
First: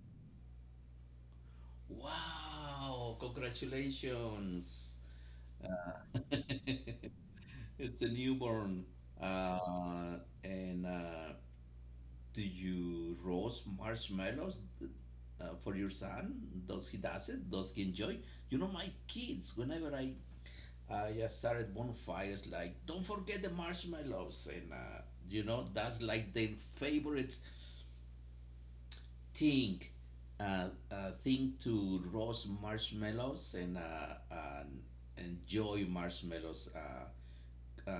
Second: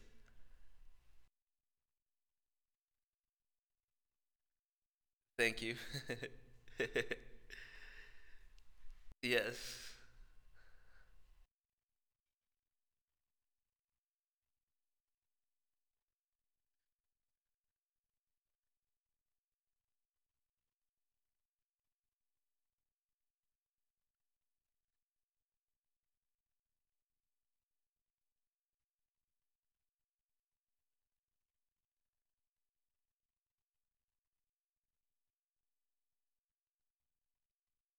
A: Wow! Congratulations.
B: Thank you.
A: It's a newborn.
B: yes.
A: Uh, and uh, Do you roast marshmallows uh, for your son? Does he does it? Does he enjoy? You know, my kids. Whenever I I uh, started bonfires, like don't forget the marshmallows, and uh, you know that's like their favorite thing. Uh, uh, thing to roast marshmallows and, uh, and enjoy marshmallows uh, uh,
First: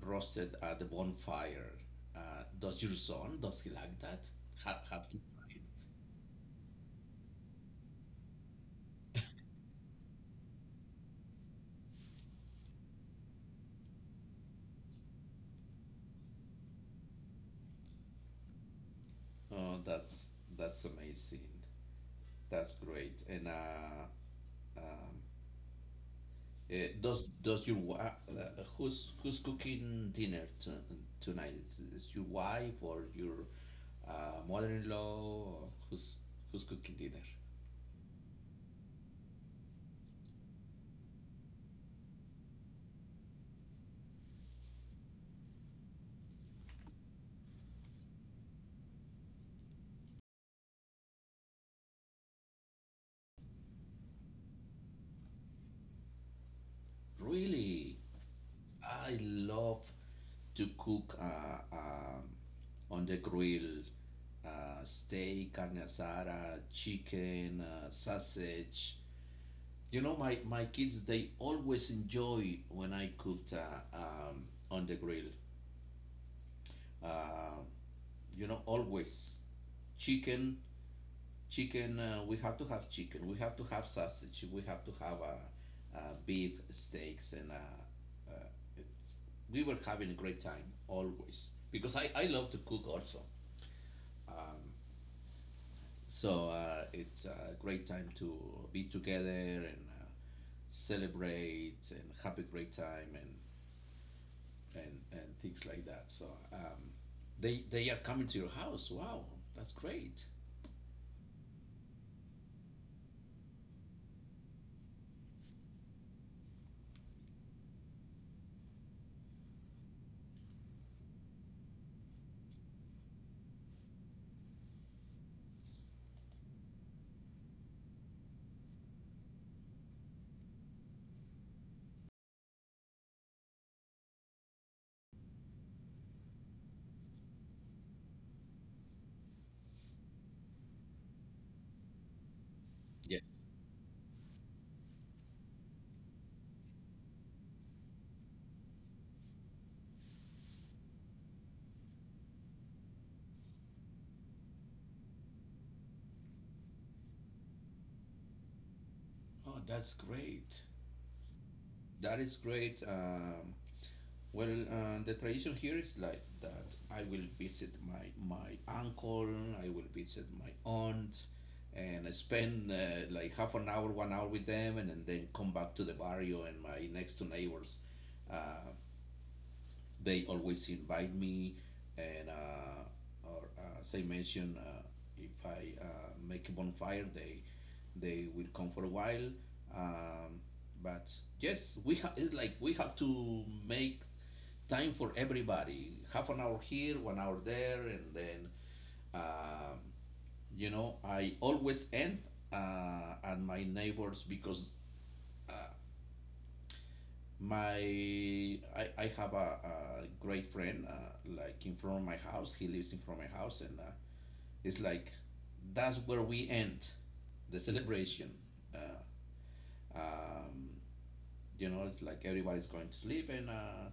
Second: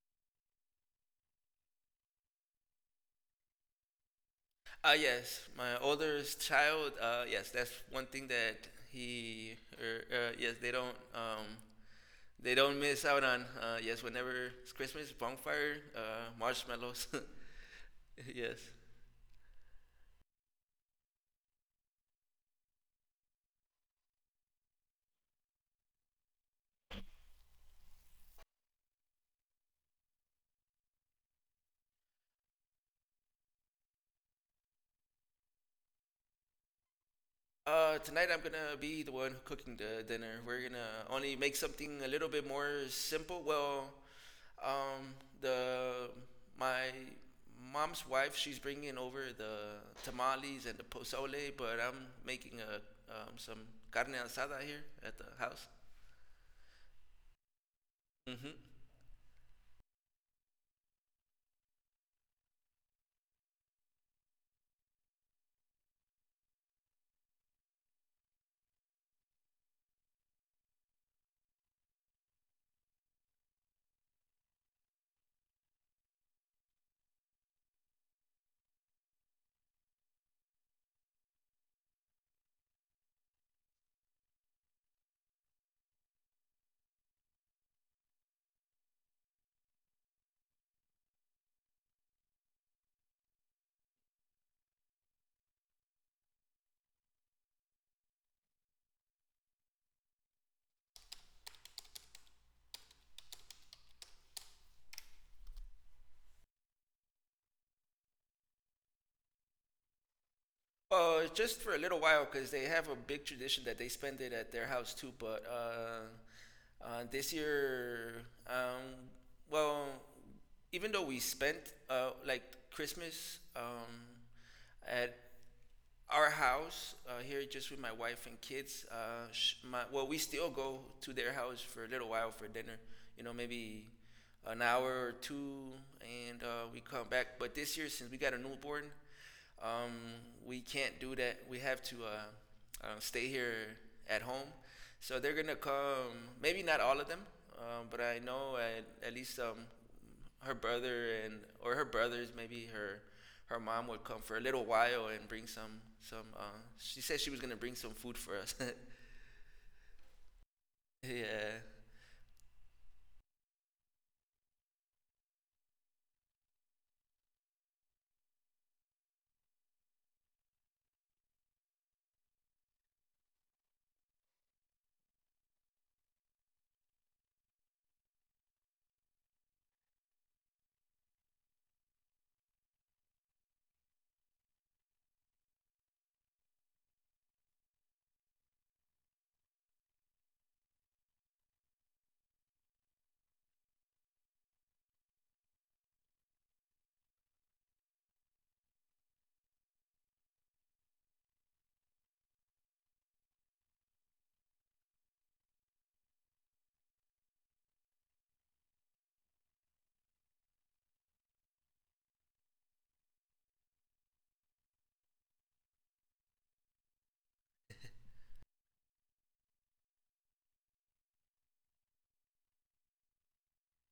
A: roasted at the bonfire. Uh, does your son, does he like that? Have,
B: Uh,
A: have you
B: yes,
A: tried?
B: my oldest child. Uh, yes, that's one thing that he. Er, uh, yes, they don't. Um, they don't miss out on. Uh, yes, whenever it's Christmas, bonfire, uh, marshmallows. yes.
A: Oh, that's that's amazing. That's great. And uh, um, eh, does does your wa- uh, who's, who's cooking dinner to, tonight? Is, is your wife or your uh, mother-in-law? Or who's who's cooking dinner?
B: Uh, tonight I'm gonna be the one cooking the dinner. We're gonna only make something a little bit more simple. Well, Um, the my mom's wife, she's bringing over the tamales and the pozole, but I'm making a um, some carne asada here at the house.
A: Really,
B: Hmm.
A: I love to cook uh, um, on the grill. Uh, steak, carne asada, chicken, uh, sausage. You know, my, my kids, they always enjoy when I cooked uh, um, on the grill. Uh, you know, always chicken, chicken. Uh, we have to have chicken. We have to have sausage. We have to have uh, uh, beef steaks, and uh, uh, it's, we were having a great time always because I, I love to cook also. Um, so uh, it's a great time to be together and uh, celebrate and have a great time and and and things like that. So um, they they are coming to your house. Wow, that's great.
B: Uh, just for a little while, because they have a big tradition that they spend it at their house too. But uh, uh, this year, um, well, even though we spent uh, like Christmas, um, at our house uh, here just with my wife and kids, uh, sh- my, well, we still go to their house for a little while for dinner, you know, maybe an hour or two, and uh, we come back. But this year, since we got a newborn, um, we can't do that. We have to uh, uh,
A: Yes.
B: stay here at home. So they're gonna come. Maybe not all of them, um, but I know at, at least um, her brother and or her brothers, maybe her her mom would come for a little while and bring some some. Uh, She said she was gonna bring some food for us.
A: Oh, that's great.
B: Yeah,
A: That is great. Um, well, uh, the tradition here is like that. I will visit my my uncle. I will visit my aunt, and I spend uh, like half an hour, one hour with them, and, and then come back to the barrio and my next two neighbors. Uh, They always invite me, and uh, or uh, as I mentioned, uh, if I uh, make a bonfire, they they will come for a while. Um, but yes, we ha- it's like we have to make time for everybody. Half an hour here, one hour there, and then um, you know I always end uh, at my neighbors because uh, My I, I have a, a great friend uh, like in front of my house. He lives in front of my house, and uh, it's like that's where we end the celebration. Uh, um, you know, it's like everybody's going to sleep, and uh,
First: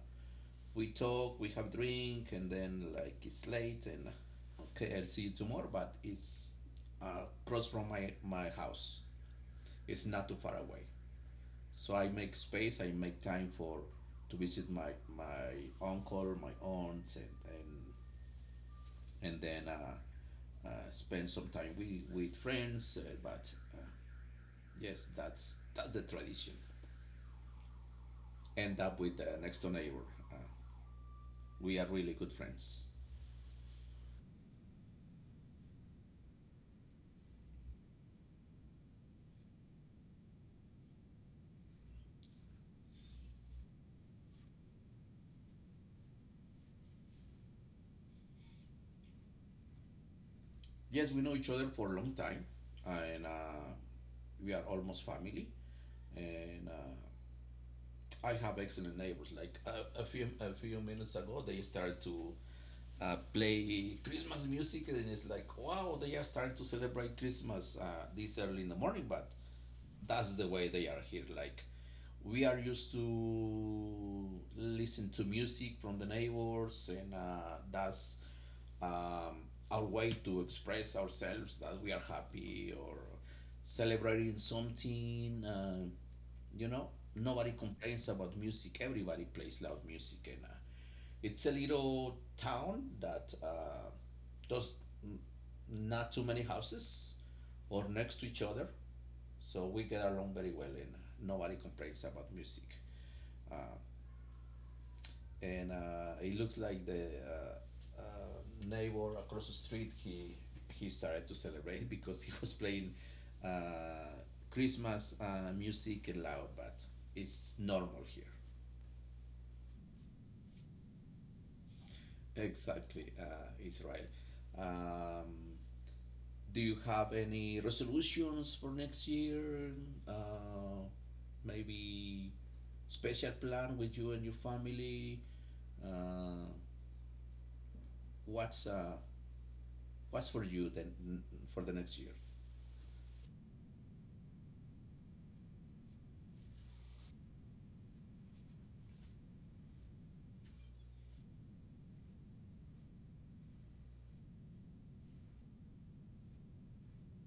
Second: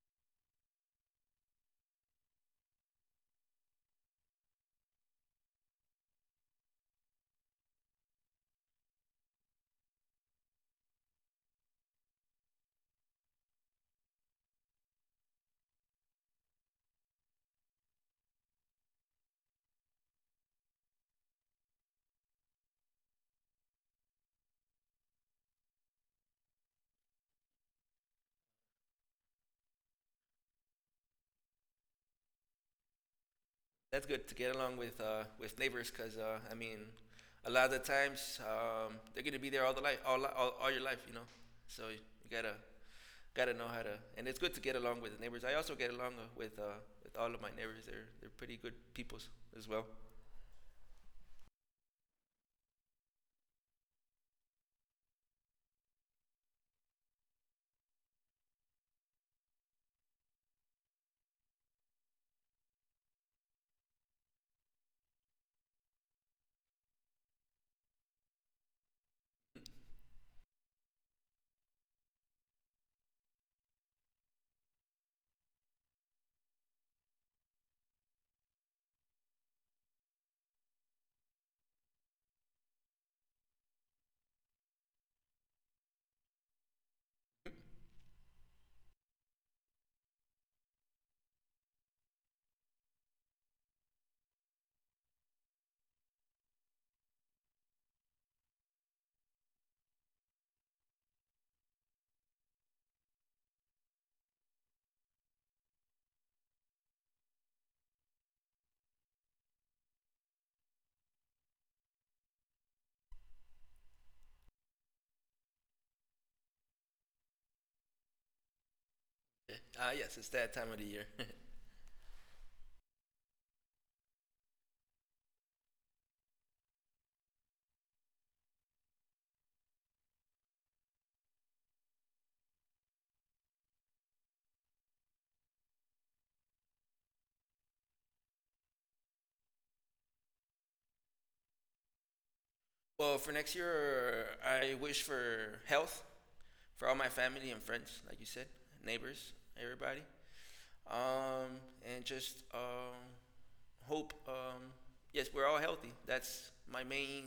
A: we talk, we have drink, and then like it's late, and okay, I'll see you tomorrow. But it's uh, across from my my house. It's not too far away. So I make space, I make time for to visit my my uncle, my aunts, and and and then uh, uh, spend some time with with friends. Uh, but uh, yes, that's that's the tradition. End up with the next door neighbor. Uh, we are really good friends.
B: that's good to get along with uh, with neighbors, 'cause uh, I mean, a lot of the times, um, they're gonna be there all the life, all, all all your life, you know. So you gotta gotta know how to, and it's good to get along with the neighbors. I also get along uh, with uh, with all of my neighbors. They're they're pretty good peoples as well.
A: Yes, we know each other for a long time, and uh, we are almost family. And uh, I have excellent neighbors. Like a, a few a few minutes ago, they started to uh, play Christmas music, and it's like, wow, they are starting to celebrate Christmas uh, this early in the morning. But that's the way they are here. Like, we are used to listen to music from the neighbors, and uh, that's um, our way to express ourselves that we are happy or celebrating something. Uh, you know, nobody complains about music. Everybody plays loud music, and uh, it's a little town that uh, does n- not too many houses or next to each other. So we get along very well and nobody complains about music. Uh, and uh, it looks like the uh, uh, neighbor across the street, he, he started to celebrate because he was playing uh, Christmas uh, music loud, but it's normal here.
B: Ah, uh, yes, it's that time of the year.
A: Exactly, uh, Israel. Um, Do you have any resolutions for next year? Uh, Maybe special plan with you and your family? Uh, what's uh, what's for you then for the next year?
B: Well, for next year, I wish for health for all my family and friends, like you said, neighbors, everybody, um, and just um, hope. Um, yes, we're all healthy. That's my main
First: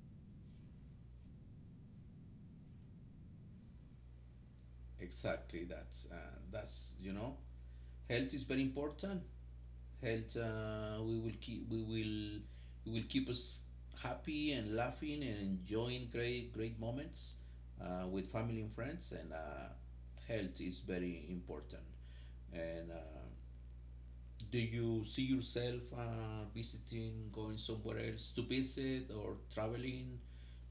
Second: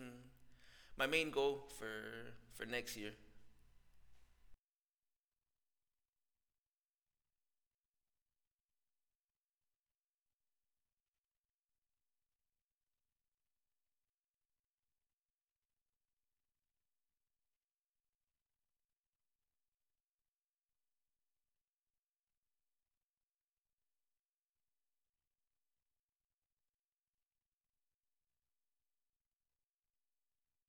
B: my main goal for for next year.
A: Exactly. That's uh, that's you know, health is very important, health uh, we will keep we will it will keep us happy and laughing and enjoying great great moments uh, with family and friends and uh, health is very important and uh, do you see yourself uh, visiting going somewhere else to visit or traveling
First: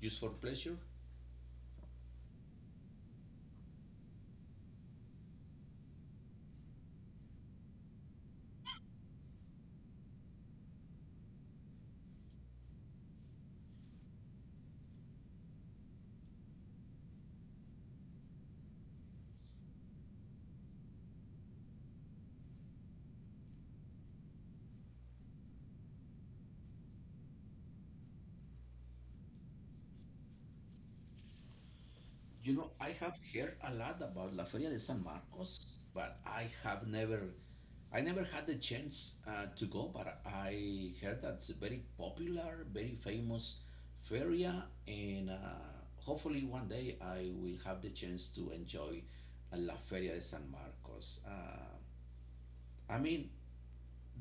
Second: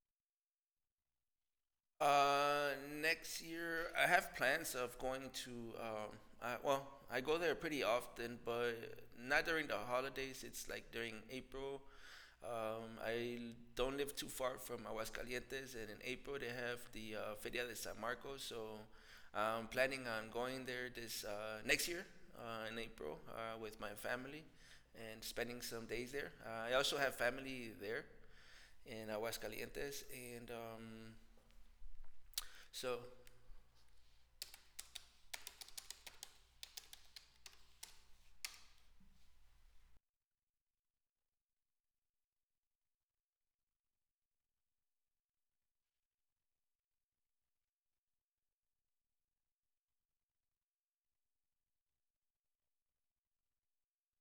A: just for pleasure.
B: Uh, Next year I have plans of going to. Um, I, well, I go there pretty often, but not during the holidays. It's like during April. Um, I don't live too far from Aguascalientes, and in April they have the uh, Feria de San Marcos. So I'm planning on going there this uh, next year uh, in April uh, with my family and spending some days there. Uh, I also have family there in Aguascalientes, and um,
A: You know, I
B: so
A: have heard a lot about La Feria de San Marcos, but I have never, I never had the chance uh, to go. But I heard that's a very popular, very famous feria, and uh, hopefully one day I will have the chance to enjoy uh, La Feria de San Marcos. Uh, I mean,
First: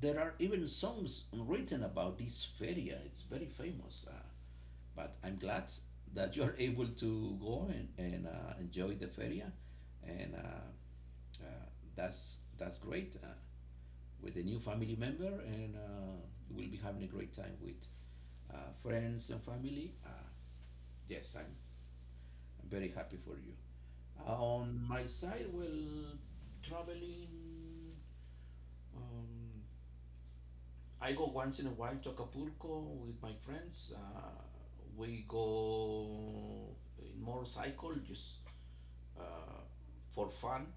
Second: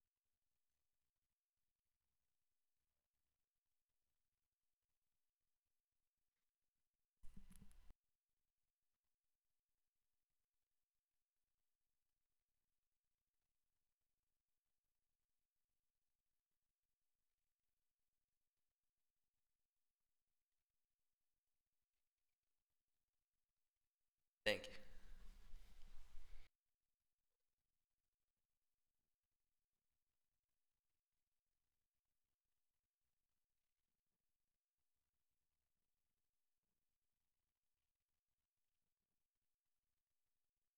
A: there are even songs written about this feria. It's very famous. Uh, but I'm glad that you are able to go and, and uh, enjoy the feria, and uh, uh, that's that's great uh, with a new family member, and uh, you will be having a great time with uh, friends and family. Uh, yes, I'm I'm very happy for you.
B: thank. You.
A: On my side, well, traveling. Um, I go once in a while to Acapulco with my friends. Uh, we go in motorcycle, just uh, for fun,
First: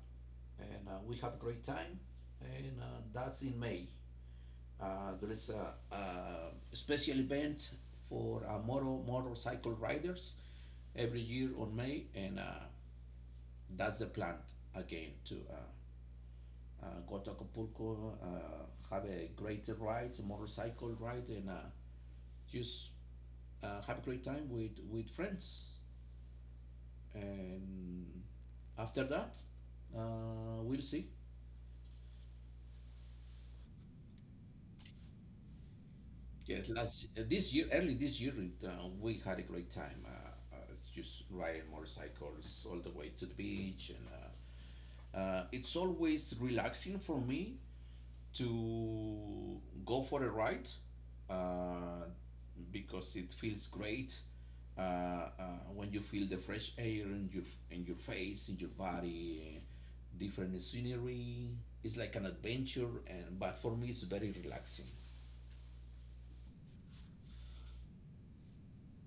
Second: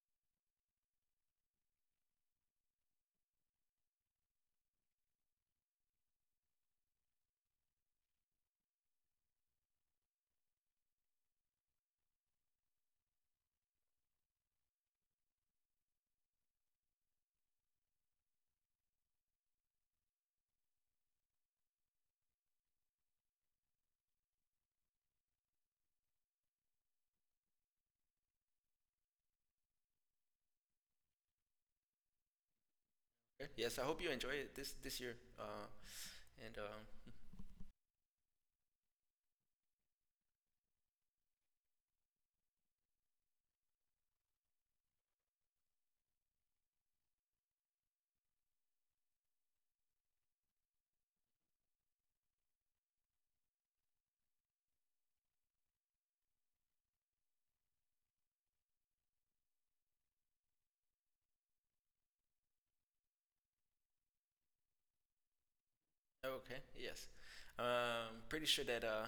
A: and uh, we have a great time. And uh, that's in May. Uh, there is a, a special event for uh, motor, motorcycle riders every year on May, and uh, that's the plan again to uh, uh, go to Acapulco, uh, have a great ride, a motorcycle ride, and uh, just uh, have a great time with, with friends. And after that, uh, we'll see.
B: Yes, I hope you enjoy it this this year. Uh, and
A: Yes,
B: um,
A: last y- uh, this year, early this year, it, uh, we had a great time. Uh, uh, just riding motorcycles all the way to the beach, and uh, uh, it's always relaxing for me to go for a ride uh, because it feels great uh, uh, when you feel the fresh air in your in your face, in your body, different scenery. It's like an adventure, and but for me, it's very relaxing.
B: Okay, yes, um, pretty sure that uh,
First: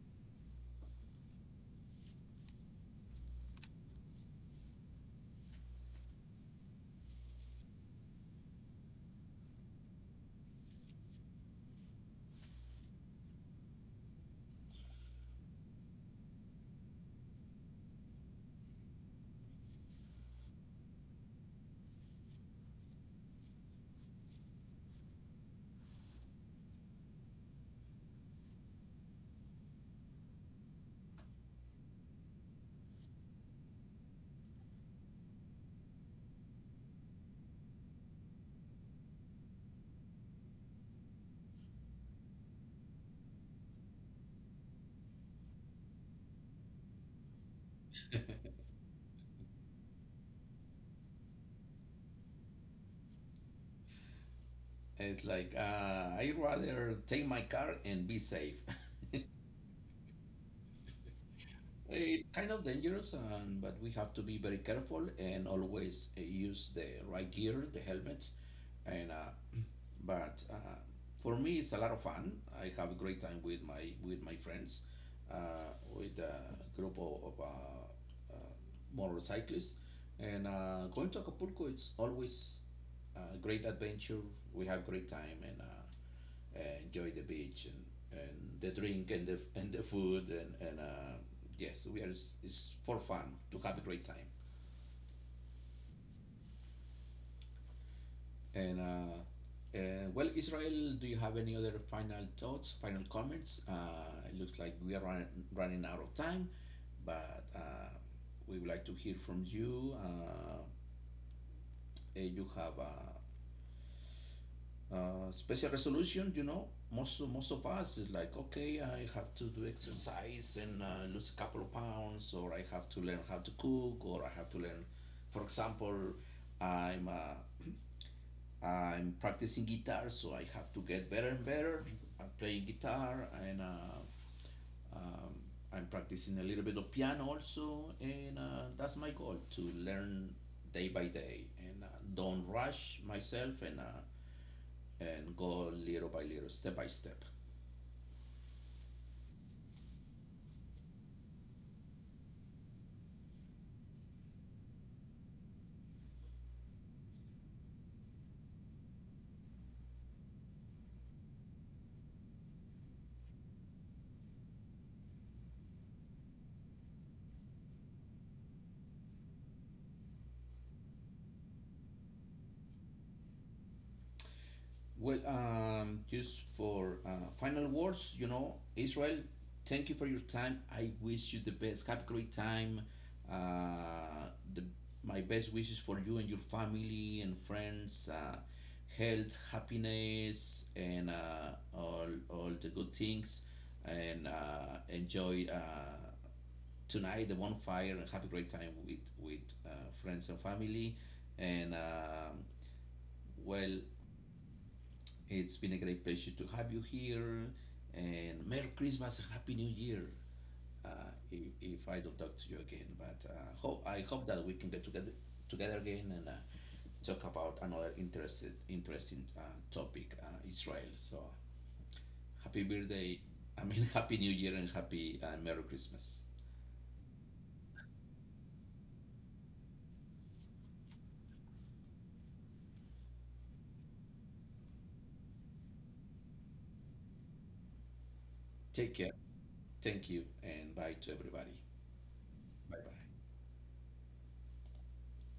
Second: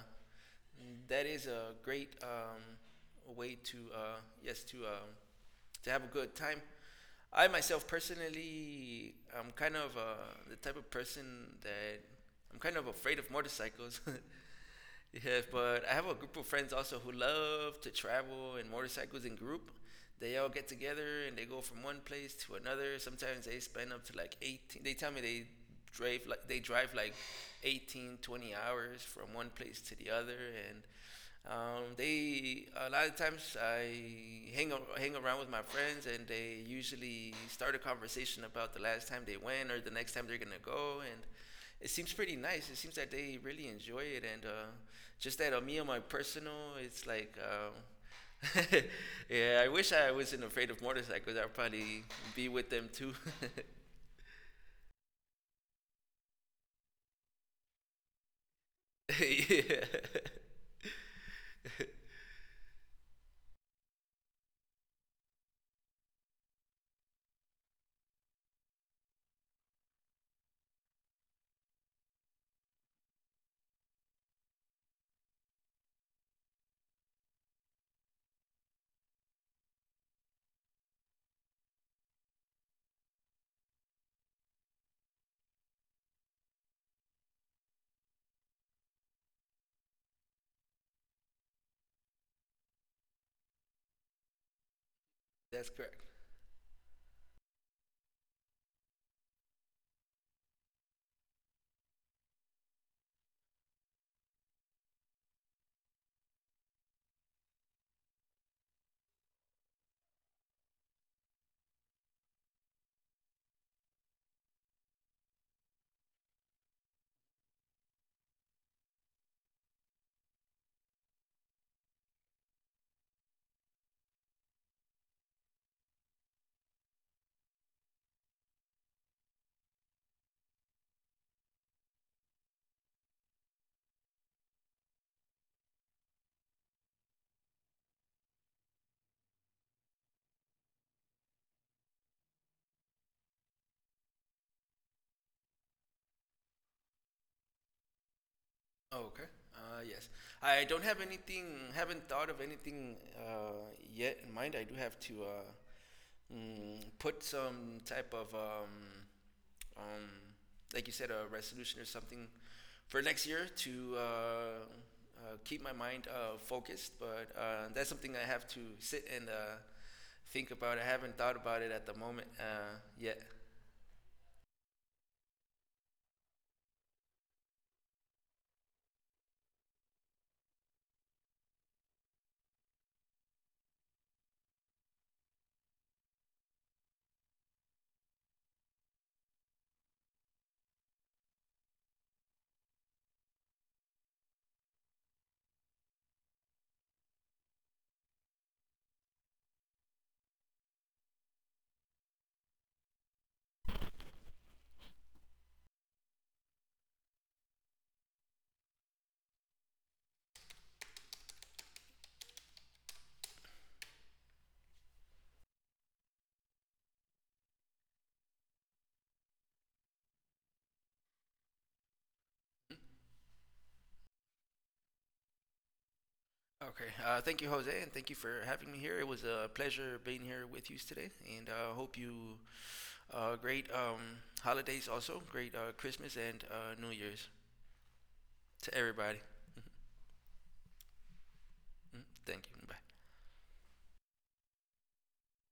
B: that is a great um, way to uh, yes to um, to have a good time. I myself personally, I'm kind of uh, the type of person that I'm kind of afraid of motorcycles. Yeah, but I have a group of friends also who love to travel in motorcycles in group. They all get together and they go from one place to another. Sometimes they spend up to like eighteen. They tell me they drive like they drive like eighteen, twenty hours from one place to the other. And um, they, a lot of times I hang hang around with my friends, and they usually start a conversation about the last time they went or the next time they're gonna go, and it seems pretty nice. It seems that they really enjoy it, and uh, just that on me on my personal, it's like. Um, yeah, I wish I wasn't afraid of motorcycles. I'd probably be with them too.
A: It's like uh, I rather take my car and be safe.
B: yeah,
A: It's kind of dangerous, and but we have to be very careful and always uh, use the right gear, the helmet, and uh, but uh, for me it's a lot of fun. I have a great time with my with my friends, uh, with a group of, of uh, uh, motorcyclists, and uh, going to Acapulco. It's always a great adventure. We have great time, and uh, uh, enjoy the beach and, and the drink and the, and the food, and, and uh, yes we are it's for fun to have a great time
B: that's correct.
A: and uh, uh, well, Israel, do you have any other final thoughts, final comments? Uh, it looks like we are run, running out of time, but uh, we would like to hear from you. Uh, eh, you have a uh, special resolution, you know, most most of us is like, okay, I have to do exercise and uh, lose a couple of pounds, or I have to learn how to cook, or I have to learn, for example, I'm uh, I'm practicing guitar, so I have to get better and better. I'm playing guitar and uh, um, I'm practicing a little bit of piano also, and uh, that's my goal to learn day by day and uh, don't rush myself and uh, and go little by little, step by step.
B: Oh, okay. Uh, yes. I don't have anything, haven't thought of anything uh, yet in mind. I do have to uh, mm, put some type of, um, um, like you said, a resolution or something for next year to uh, uh, keep my mind uh, focused. But uh, that's something I have to sit and uh, think about. I haven't thought about it at the moment uh, yet.
A: Well, um, just for uh, final words, you know, Israel, thank you for your time. I wish you the best. Have a great time. Uh, the, my best wishes for you and your family and friends. Uh, health, happiness, and uh, all, all the good things. And uh, enjoy uh, tonight the bonfire and have a great time with, with uh, friends and family. And um Well, it's been a great pleasure to have you here, and Merry Christmas and Happy New Year. Uh, if, if I don't talk to you again, but uh, hope I hope that we can get together together again and uh, talk about another interested interesting uh, topic, uh, Israel. So happy birthday! I mean, happy New Year and happy uh, Merry Christmas.
B: Okay. Uh, thank you, Jose, and thank you for having me here. It was a pleasure being here with you today, and uh, hope you Uh, great um, holidays also. Great uh, Christmas and uh, New Year's to
A: Take care.
B: everybody.
A: Thank you, and bye to everybody.
B: Mm, Thank you.
A: Bye
B: Bye.
A: bye.